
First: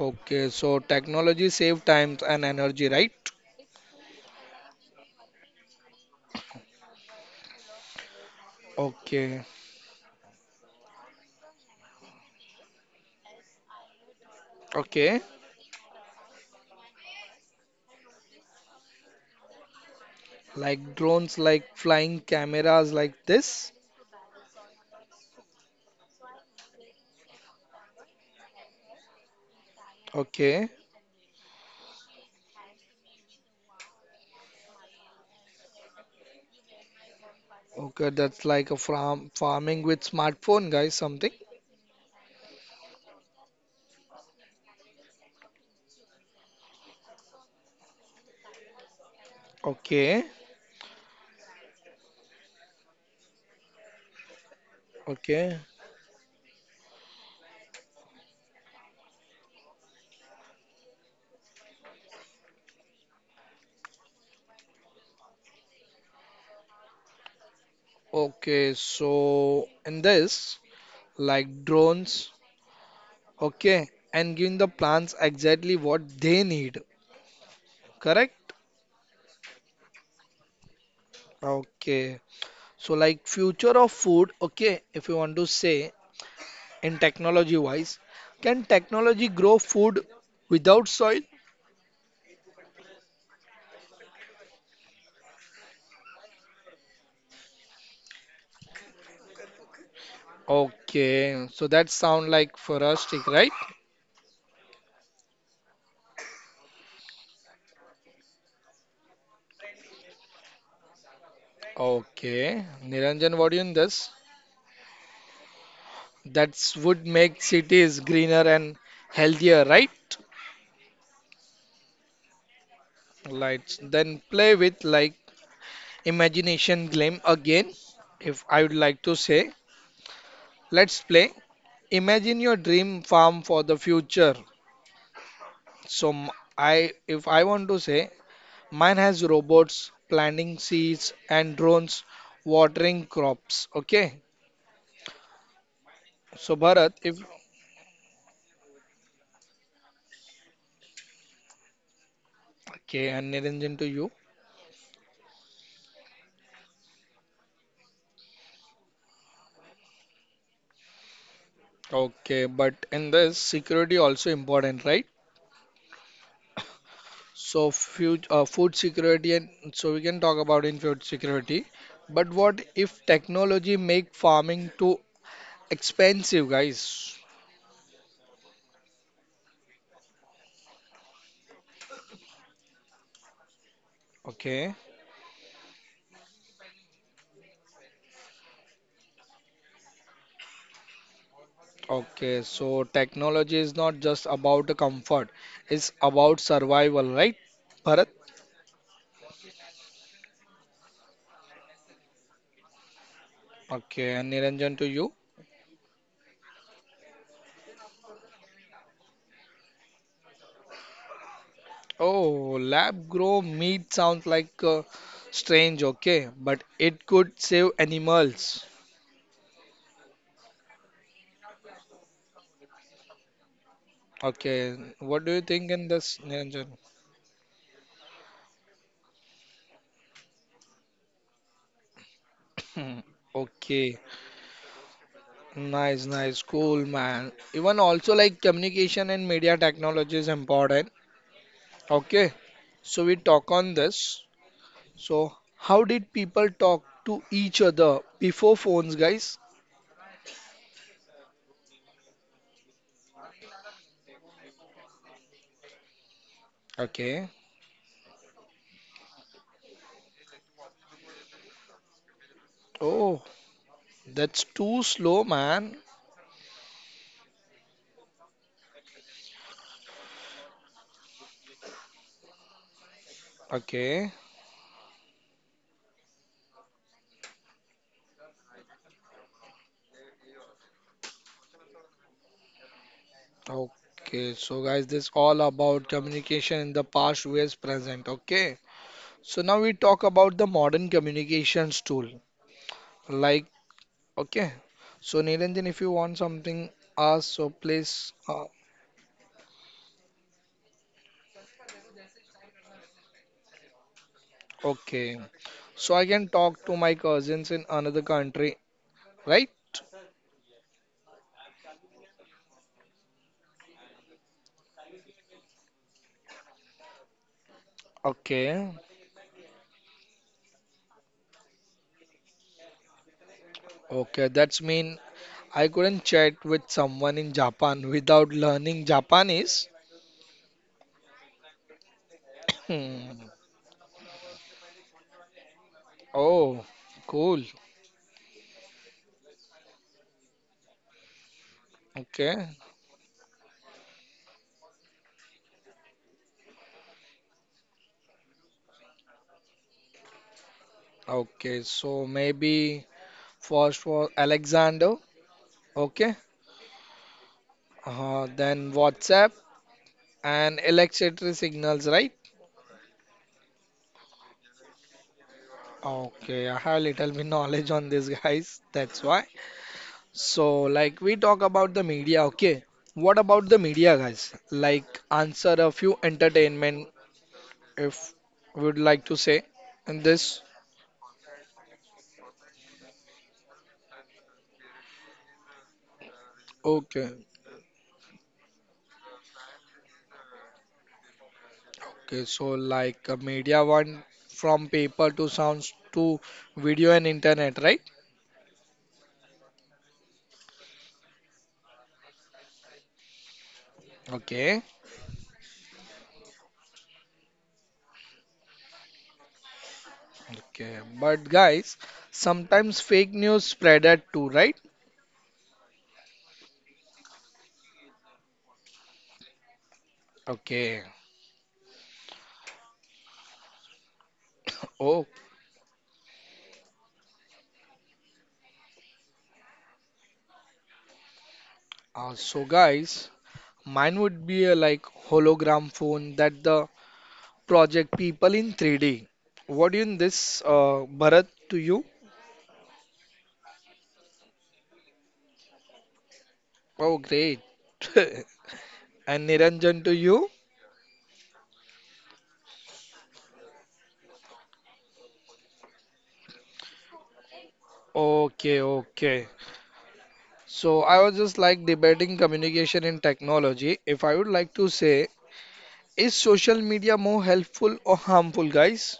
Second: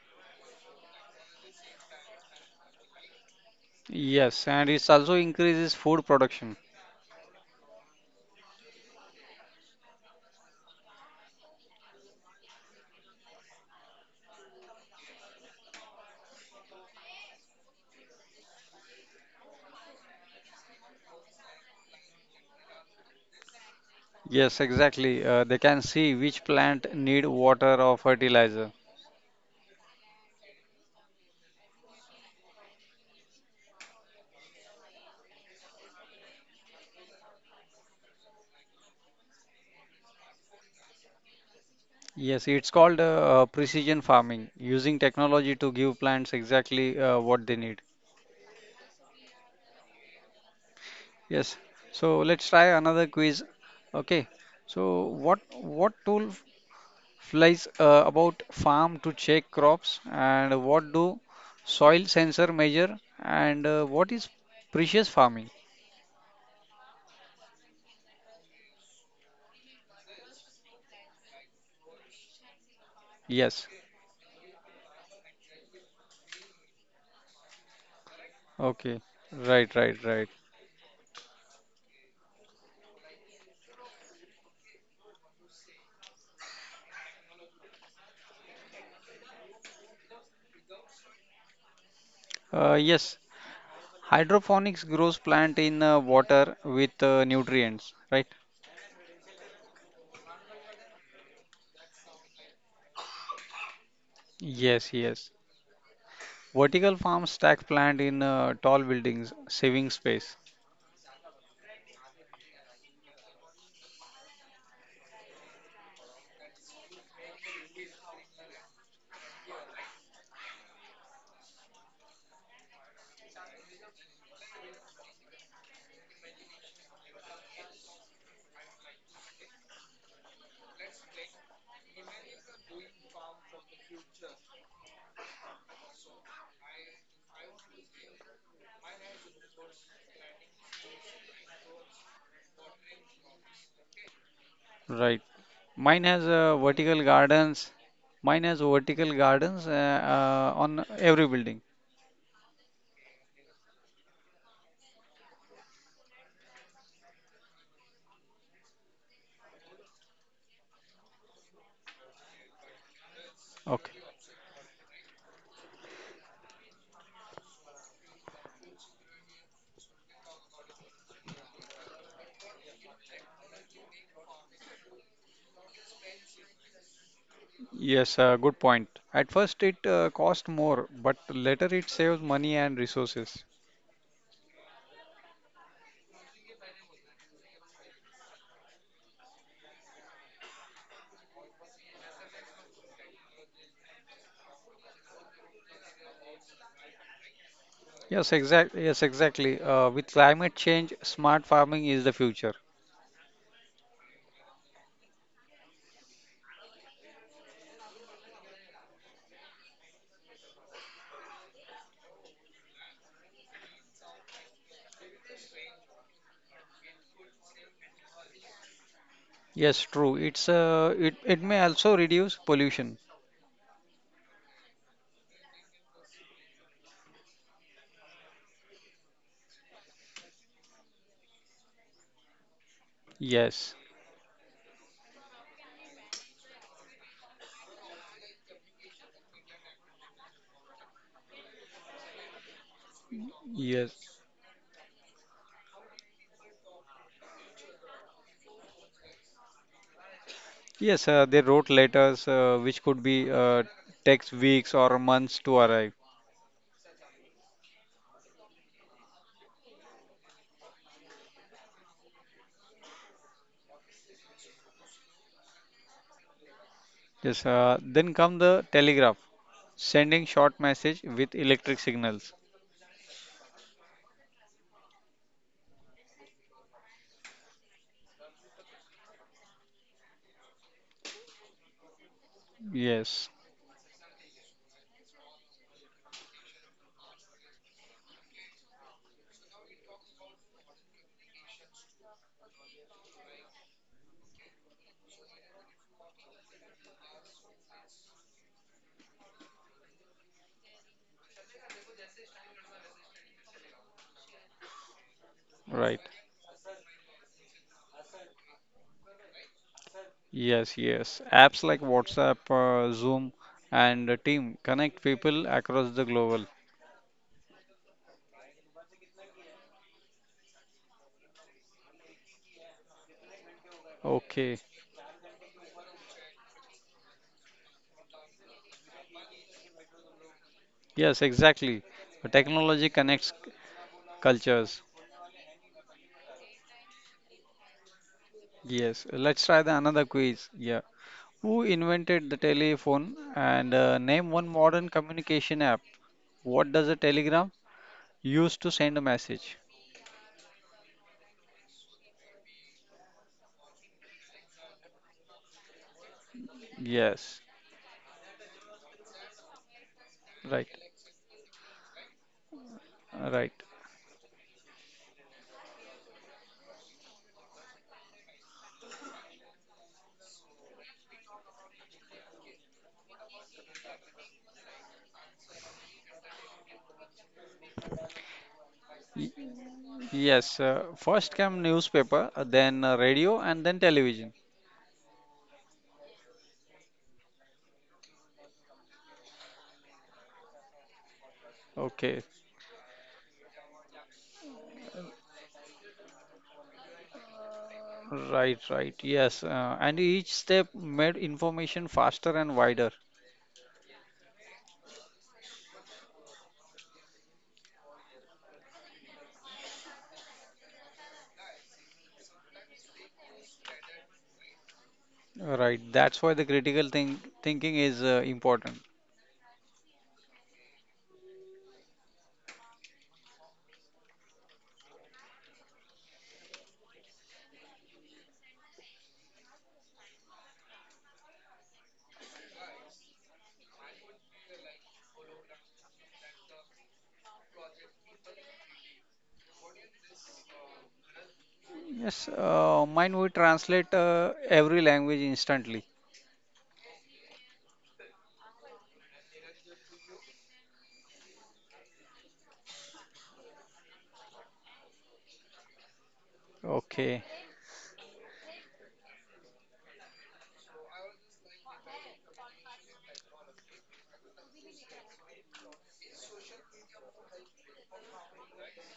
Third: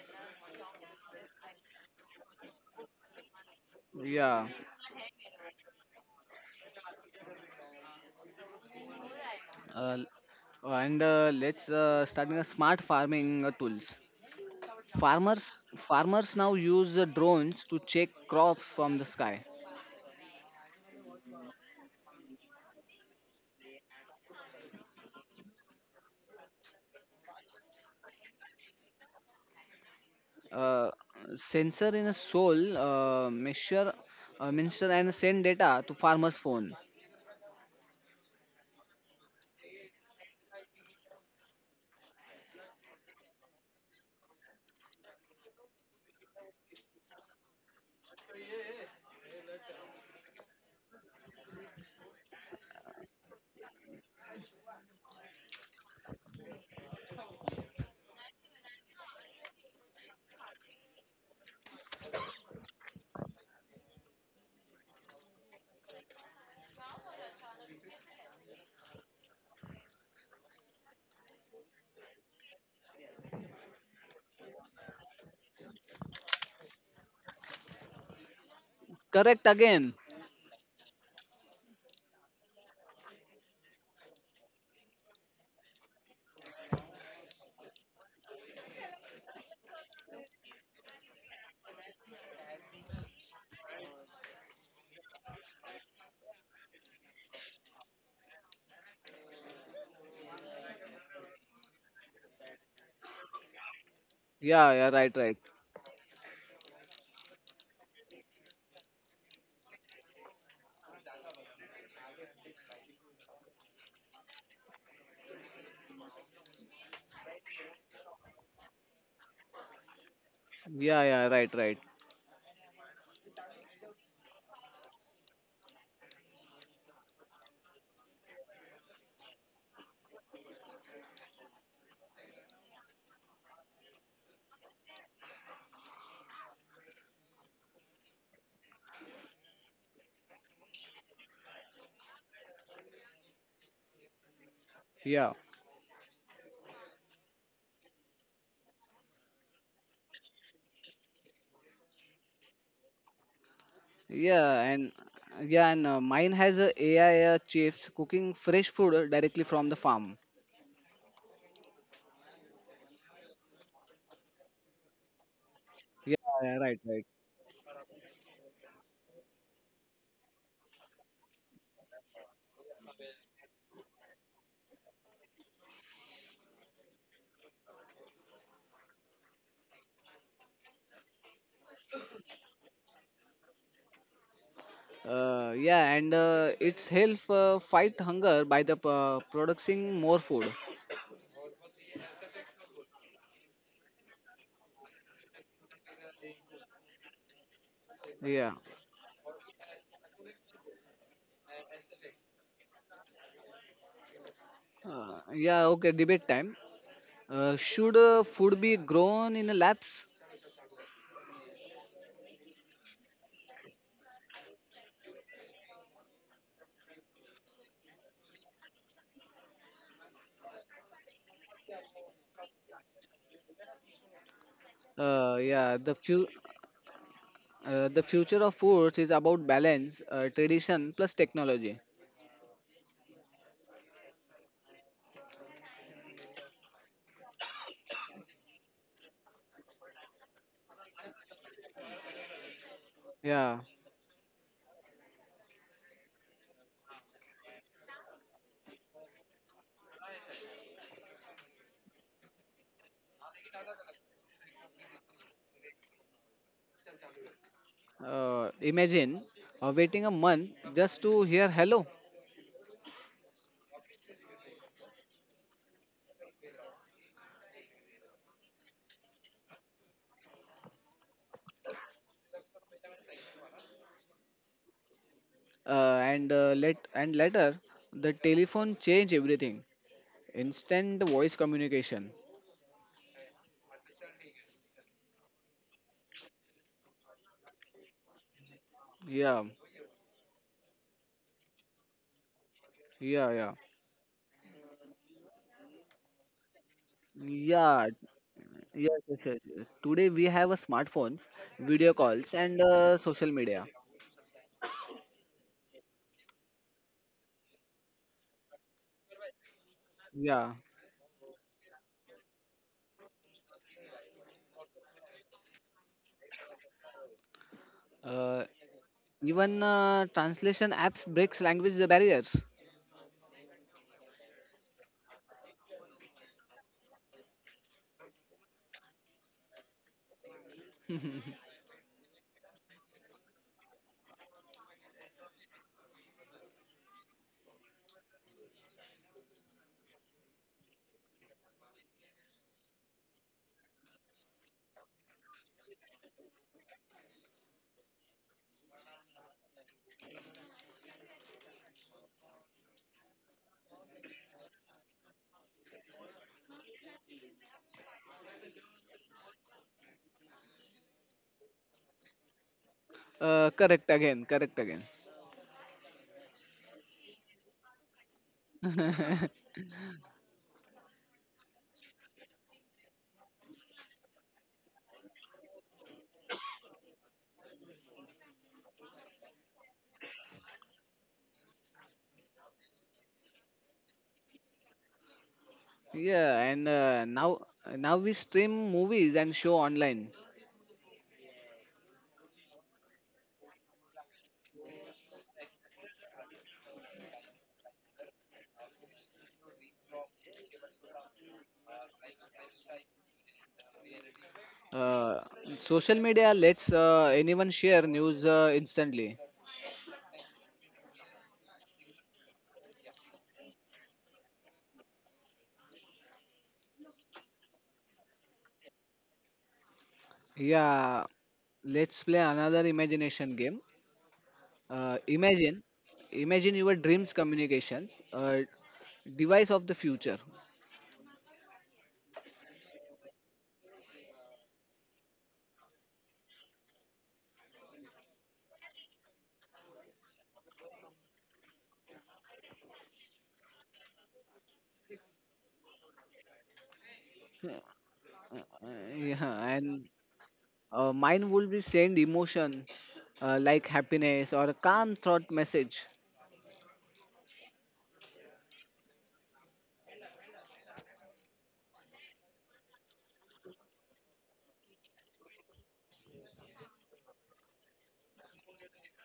Okay, so technology save times and energy, right? Yeah, Yes, and it also increases food production. Okay. uh, and let's starting a smart farming tools. Okay. Farmers now use drones to check crops from the sky. Like drones, like flying cameras like this. Yes, exactly. They can see which plant need water or fertilizer. Okay. uh, sensor in a soul measure minister and send data to farmer's phone. Okay, that's like a farming with smartphone, guys, something. Yes, it's called precision farming, using technology to give plants exactly what they need. Okay. Yes. So let's try another quiz. Okay. So what Okay. what tool f- flies about farm to check crops and what do soil sensor measure and what is precious farming? Okay, so in this, like drones Yes. Okay, and giving the plants exactly what they need, correct? Okay. Correct Right, again. right, right. Okay, so like future of food, okay, if you want to say in technology wise, can technology grow food without soil? Yes, hydroponics grows plant in water with nutrients, right? Okay, so that sound like forestic, right? Yeah, yeah, Yes, right, yes. right. Vertical farms stack plant in tall buildings, saving space, Okay, Niranjan, what do you in this? That would make cities greener and healthier, right? Yeah, yeah, right, right. Right. Then play with like imagination claim again, if I would like to say. Let's play. Imagine your dream farm for the future. So I if I want to say mine has robots planting seeds and drones watering crops. Okay. right? yeah Mine has So uh, Bharat, vertical if gardens. Mine has vertical gardens on every building. okay, and Niranjan to you. yeah and yeah and mine has a AI chips cooking fresh food directly from the farm. Okay, but in this security Okay. also important, right? Yeah, yeah, right, right. So food security and so we can talk about in food security. But what if technology make farming too expensive, guys? Yes, good point. At first, it cost more, but later it saves money and resources. Okay. Yeah and it's help fight hunger by the producing more food. Okay, so technology is not just about the comfort, it's about survival, right, Bharat? Yeah Yes, exactly. With climate change, smart farming is the future. Okay, and Niranjan to you. Yeah okay Debate time. Should food be grown in labs? Oh, lab grow meat sounds like strange, okay, but it could save animals. Yes, true. It may also reduce pollution. Okay, what do you think Uh, in this, yeah, the fu- Niranjan? The future of foods is about balance, tradition plus technology. Hmm, Yes, okay, nice, nice, cool, man. Even also like communication and media technology is important. Okay, so we talk on Yeah, yes, this. So, how did people talk to each other before phones, guys? yes. They wrote letters which could be uh, takes weeks or months to arrive. Okay. Imagine waiting a month just to hear hello, Oh, that's too slow, man. Yes. Then come the telegraph, sending short message with electric signals. Okay. And let and later the telephone change everything. Instant voice communication. Yes, Okay. So, guys, this all about communication in the past versus present. Okay. So Yeah, now we talk about the modern communications tool. yeah, Like, yeah, okay. So Niranjan, if you want something, ask. So yeah. please. Uh, Yes, yes, yes. Yes. Today we have a smartphones, video calls, and social media. okay. So right. I can talk to my cousins in another country, right? Yeah. Yes, yes. Apps like WhatsApp, Zoom, and Team connect people across the global. Uh, Okay. Even translation apps breaks language barriers. Okay, that's Okay. mean I couldn't chat with someone in Japan without learning Japanese. Yes, <laughs> exactly. Technology Hmm. connects cultures. Oh, cool. Yes, let's try the another quiz. Yeah. Who invented Okay. the telephone and name one modern communication app? What does a telegram use to send a message? Okay. So maybe first was Alexander. Okay. Yes, Then WhatsApp and right, electricity signals, right? Right. correct again, correct again. Okay. I have little bit knowledge on this, guys. That's why. So, like, we talk about the media. Okay. What about the media, guys? Like, answer a few entertainment if we would like to Y- say in this. yes, first came newspaper, then radio, and then television. Yeah, and Okay, now we stream movies and show online. okay. Okay, So like media one from paper to sounds to video and internet, right? right, right. Yes, and each step made information faster and wider. Okay, Uh, Social media lets anyone share news instantly. okay. But guys, sometimes fake news spreaded too, right? Right, that's why the critical thinking is important. Okay. Yeah, let's play another imagination game. <coughs> Oh, Uh, imagine, imagine your dreams communications, device of the future. So guys, mine would be a like hologram phone that the project people in 3D. What in this, Bharat to you? Yes, mine will translate every language instantly. Oh, great. <laughs> <laughs> And Yeah, Niranjan and to you? Mine would be send emotion like happiness or a calm thought message. Okay. Okay, okay. So I was just like debating communication in technology. If I would like to say, is social media more helpful or harmful, guys?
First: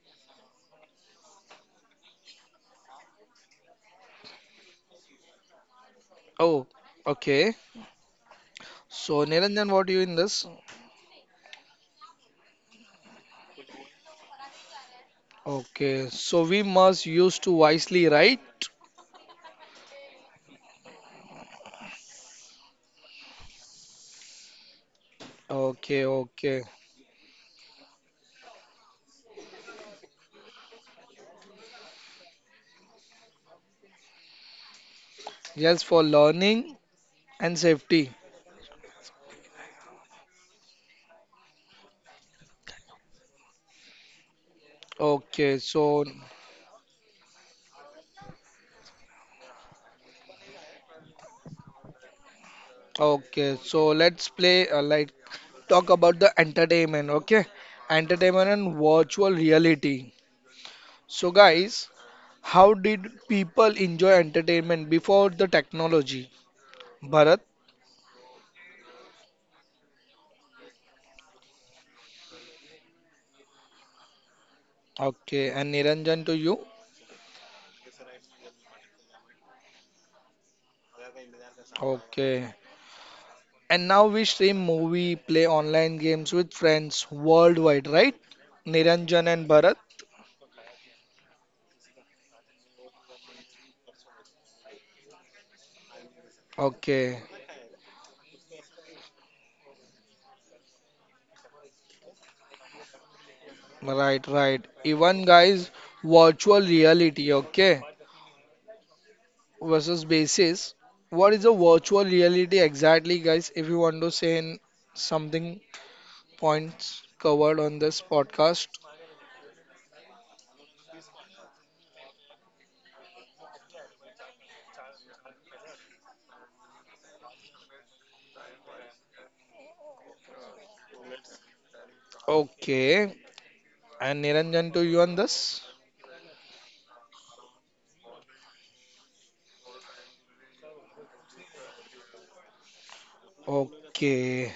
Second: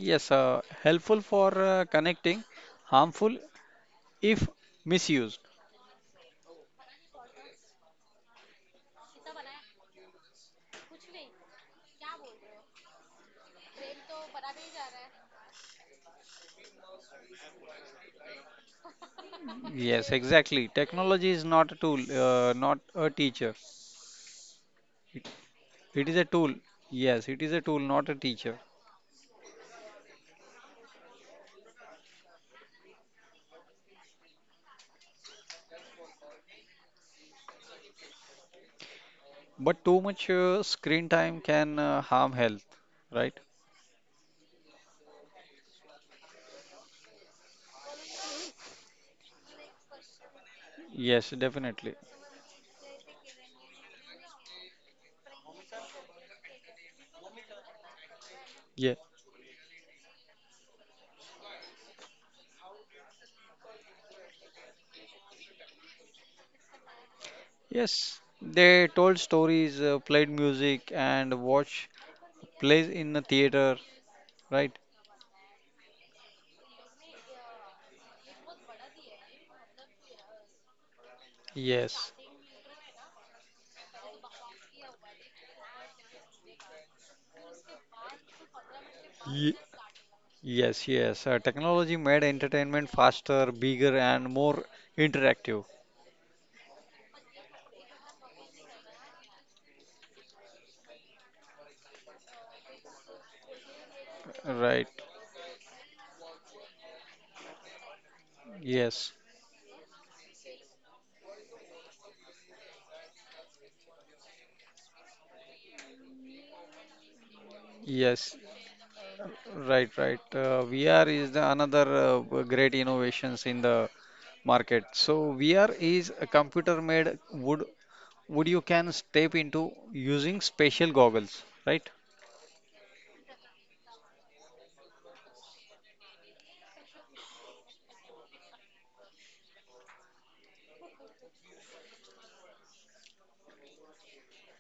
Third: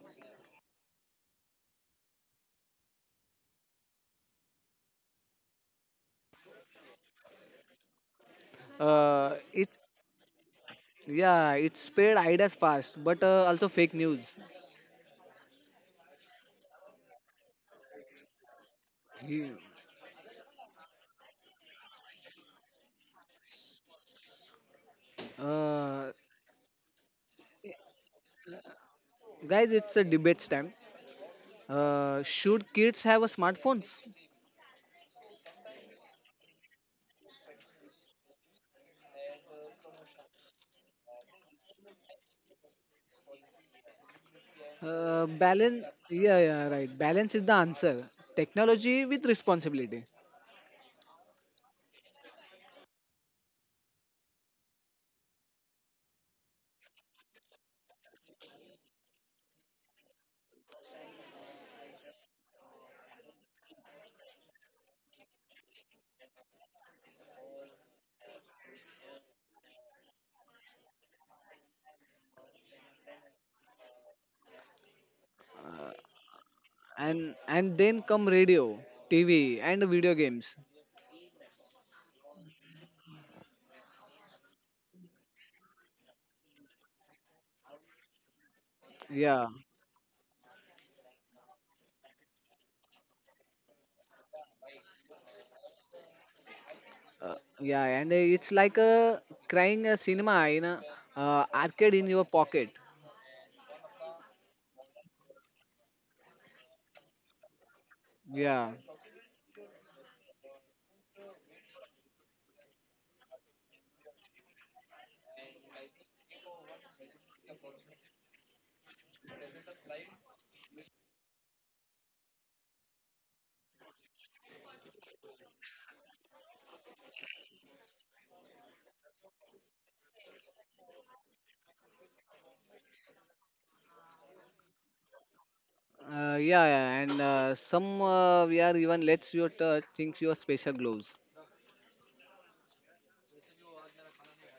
Yes, helpful for connecting, harmful if misused. Oh, okay. So Niranjan, It what do you in this? Yeah, it spread ideas fast, but also fake news. Okay, so we must use to wisely, right? Ye- Yes, exactly. Technology is not a tool, not a teacher. It, it Okay, is Uh, a tool. okay. Yes, it is a tool, not a teacher. Guys, it's a debate time. Should kids have a smartphones? Just for learning and safety. But too much screen time can harm health, right? Okay, Balance. so Yeah, yeah, right. Balance is the answer. Technology with responsibility, Yes, definitely. okay, so let's play like talk about the entertainment, okay? Entertainment Yeah. and virtual reality. So guys, how did people enjoy entertainment before the technology? Bharat, Yes, they told stories, played music, and watched plays in the theater. Right? okay, and Niranjan to you. and then come radio, TV, and video games. Yes. Okay. And now we stream movie, play online games with friends worldwide, right? Niranjan Ye- and Yeah, Bharat. yes, yes. Technology made entertainment faster, bigger, and more interactive. Okay. Uh, yeah, and it's like a crying a cinema in a arcade in your pocket. Right, right. Right. Even guys, virtual reality, okay? Yeah, Yes. Versus basis. What is a virtual reality exactly, guys? If you want to say in something points covered on this Yes. podcast. Right. Right. VR is the another great innovations in the market. So VR is a computer made wood you can step into using special goggles. Right. Okay. And Niranjan, do you on this? Yeah, yeah, and some we even lets you touch think your special gloves. Okay.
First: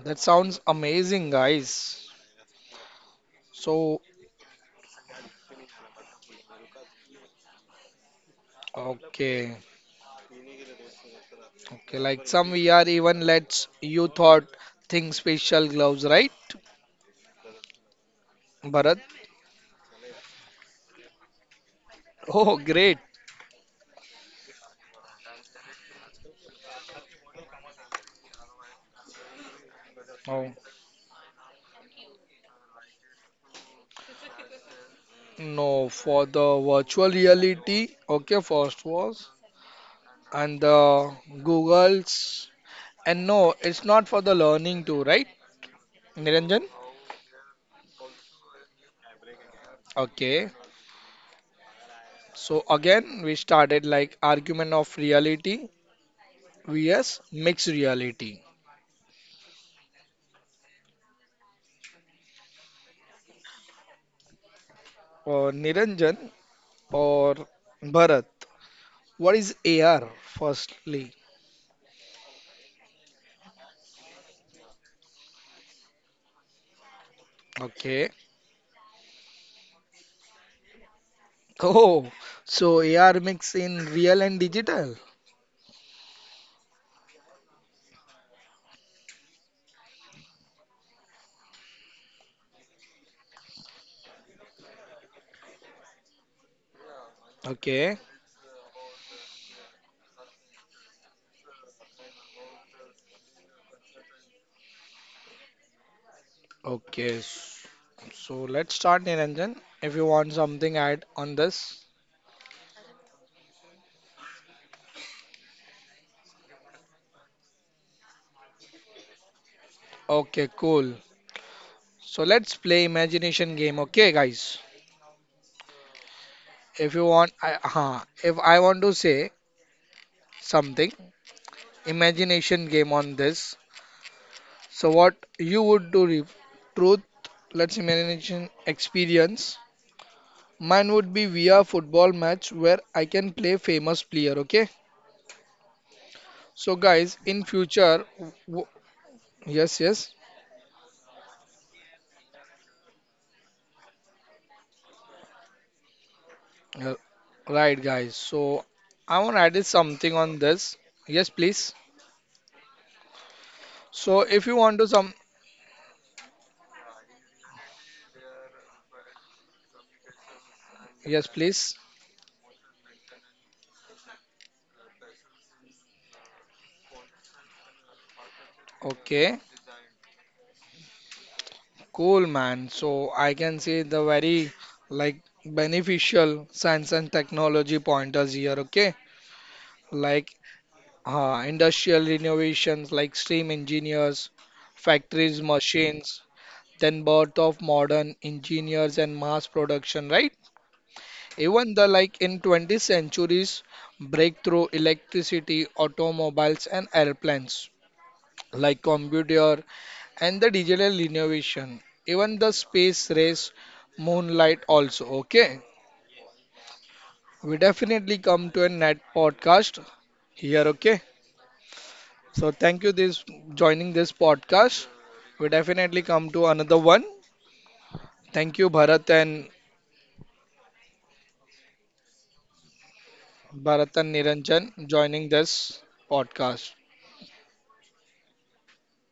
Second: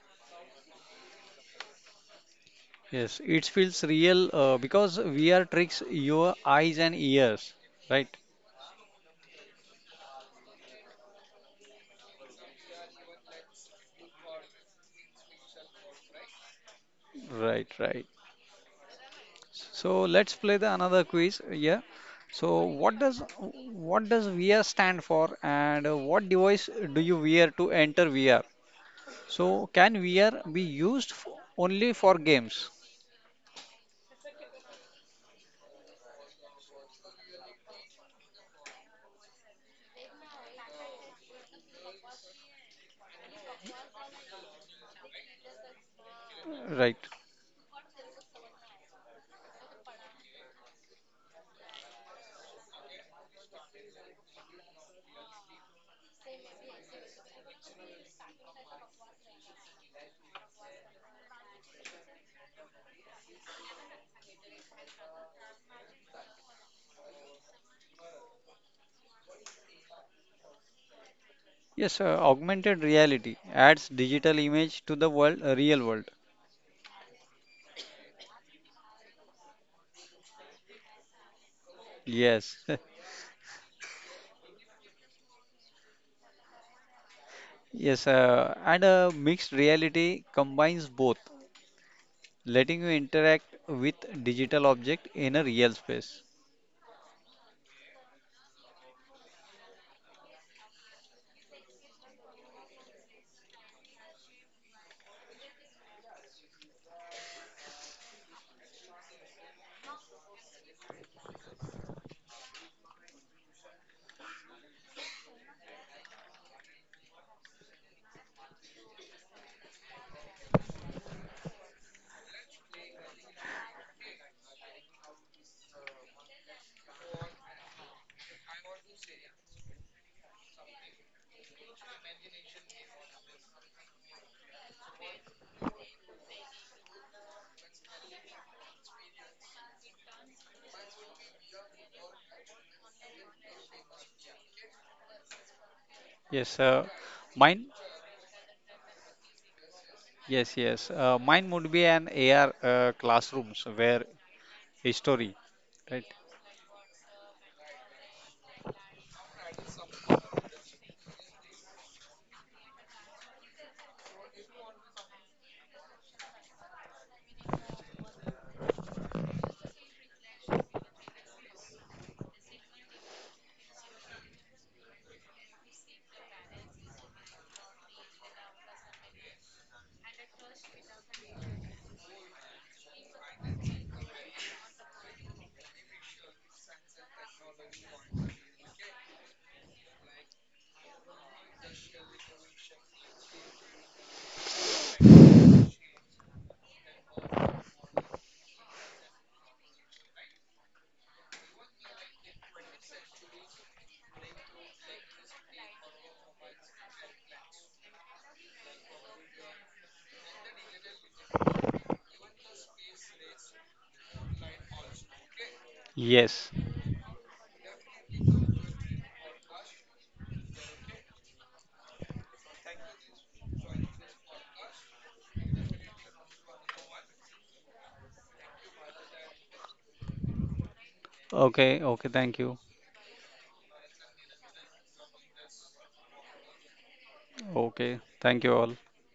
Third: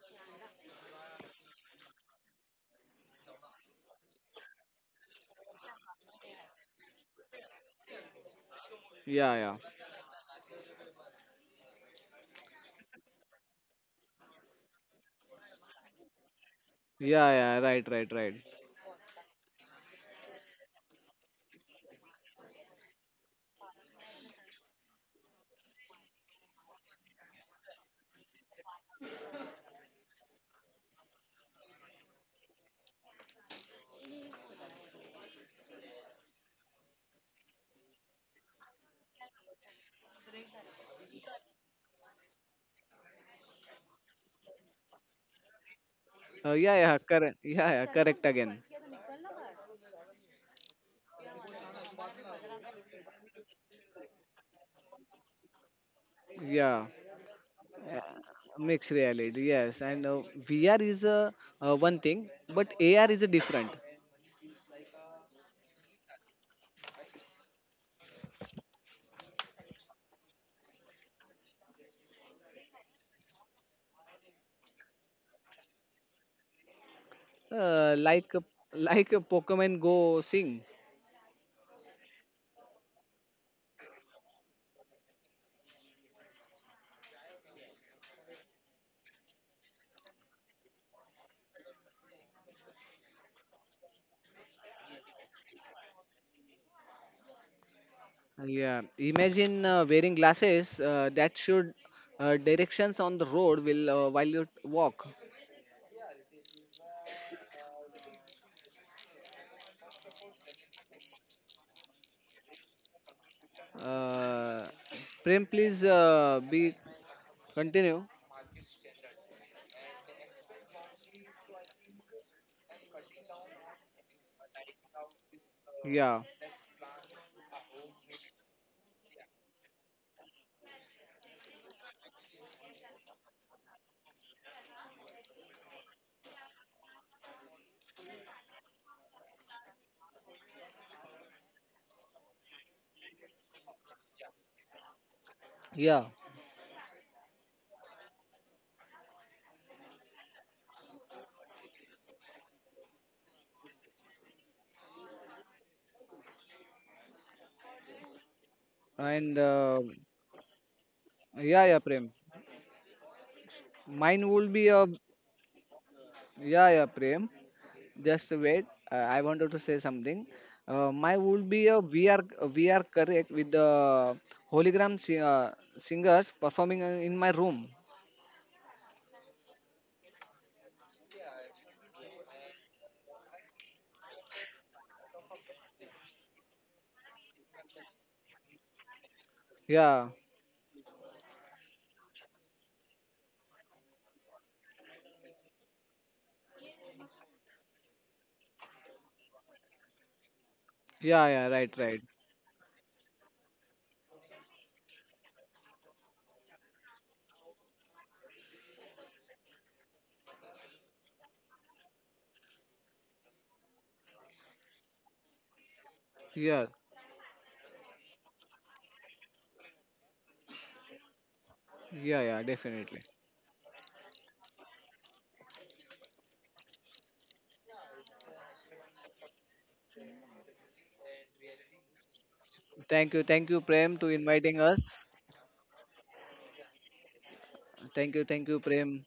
That sounds amazing, guys. Yes, it feels So, real because VR tricks your eyes and ears, right? Yeah, okay. yeah, Okay, like some VR even lets you thought think special gloves, right? yeah, yeah. Right. Right, Right. right, right. Bharat? <laughs> So let's play the another quiz. Yeah. Oh, So great. what does VR stand for, and what device do you wear to enter VR? So can VR be Oh, used f only for games? no, for the virtual reality. Okay, first was. And the Google's. And no, it's not for the learning too, right? Niranjan? Yeah, Right. correct. Yeah, yeah, correct again. Okay. So again, we started like argument of reality Yeah. vs mixed uh, reality. Mixed reality, yes, and VR is one thing, but AR is a different. Or Niranjan or Bharat. What is AR firstly? Yes. Augmented reality adds digital image to the world, real world. Uh, Okay. <laughs> like a- like a Pokemon Go sing. Oh, Yes. <laughs> so AR mix in real and digital. Yes. And mixed reality combines both, letting you interact with digital object in a real space. Okay. Yeah, imagine wearing glasses that should directions on the road will while you walk. Okay. So let's start Niranjan if you want something add on this. Uh, Prem, please be continue. Okay, cool. So let's play imagination game, okay guys? Yeah, If you want if I want to say something imagination game on this. So what you would do, Reef? Truth, let's imagination experience. Mine would be VR football match where I can play famous player. Okay. yeah, Yes, uh, So guys, mine in future, yes, yes, Yes, yes. Mine would be an AR classrooms where history, right? Uh, right, guys. So I and want to add something on this. Yes, yeah, yeah, please. Prem. So Mine if would you be want a to some, yeah, yeah, Prem. Just wait. I wanted to say something. Mine yes, would be please. a VR correct with the hologram singers performing in my room. Okay. Cool, man. So I can see the very like beneficial science and technology pointers here. Okay, Yeah, like industrial innovations, like steam engineers, factories, machines, then birth of modern engineers and mass production. Right? yeah, yeah, Even right, the right. like in 20th centuries breakthrough electricity, automobiles and airplanes, like computer, and the digital innovation, even the space race, moonlight also. Okay, Yes. Yeah, we definitely come to a net podcast here. Okay, yeah, yeah, so thank you definitely. this joining this podcast. We definitely come to another one. Thank you Bharat and Okay, okay, thank you. Thank you, Prem, to inviting Niranjan us. joining this podcast. Okay, thank you Thank you, all. Prem.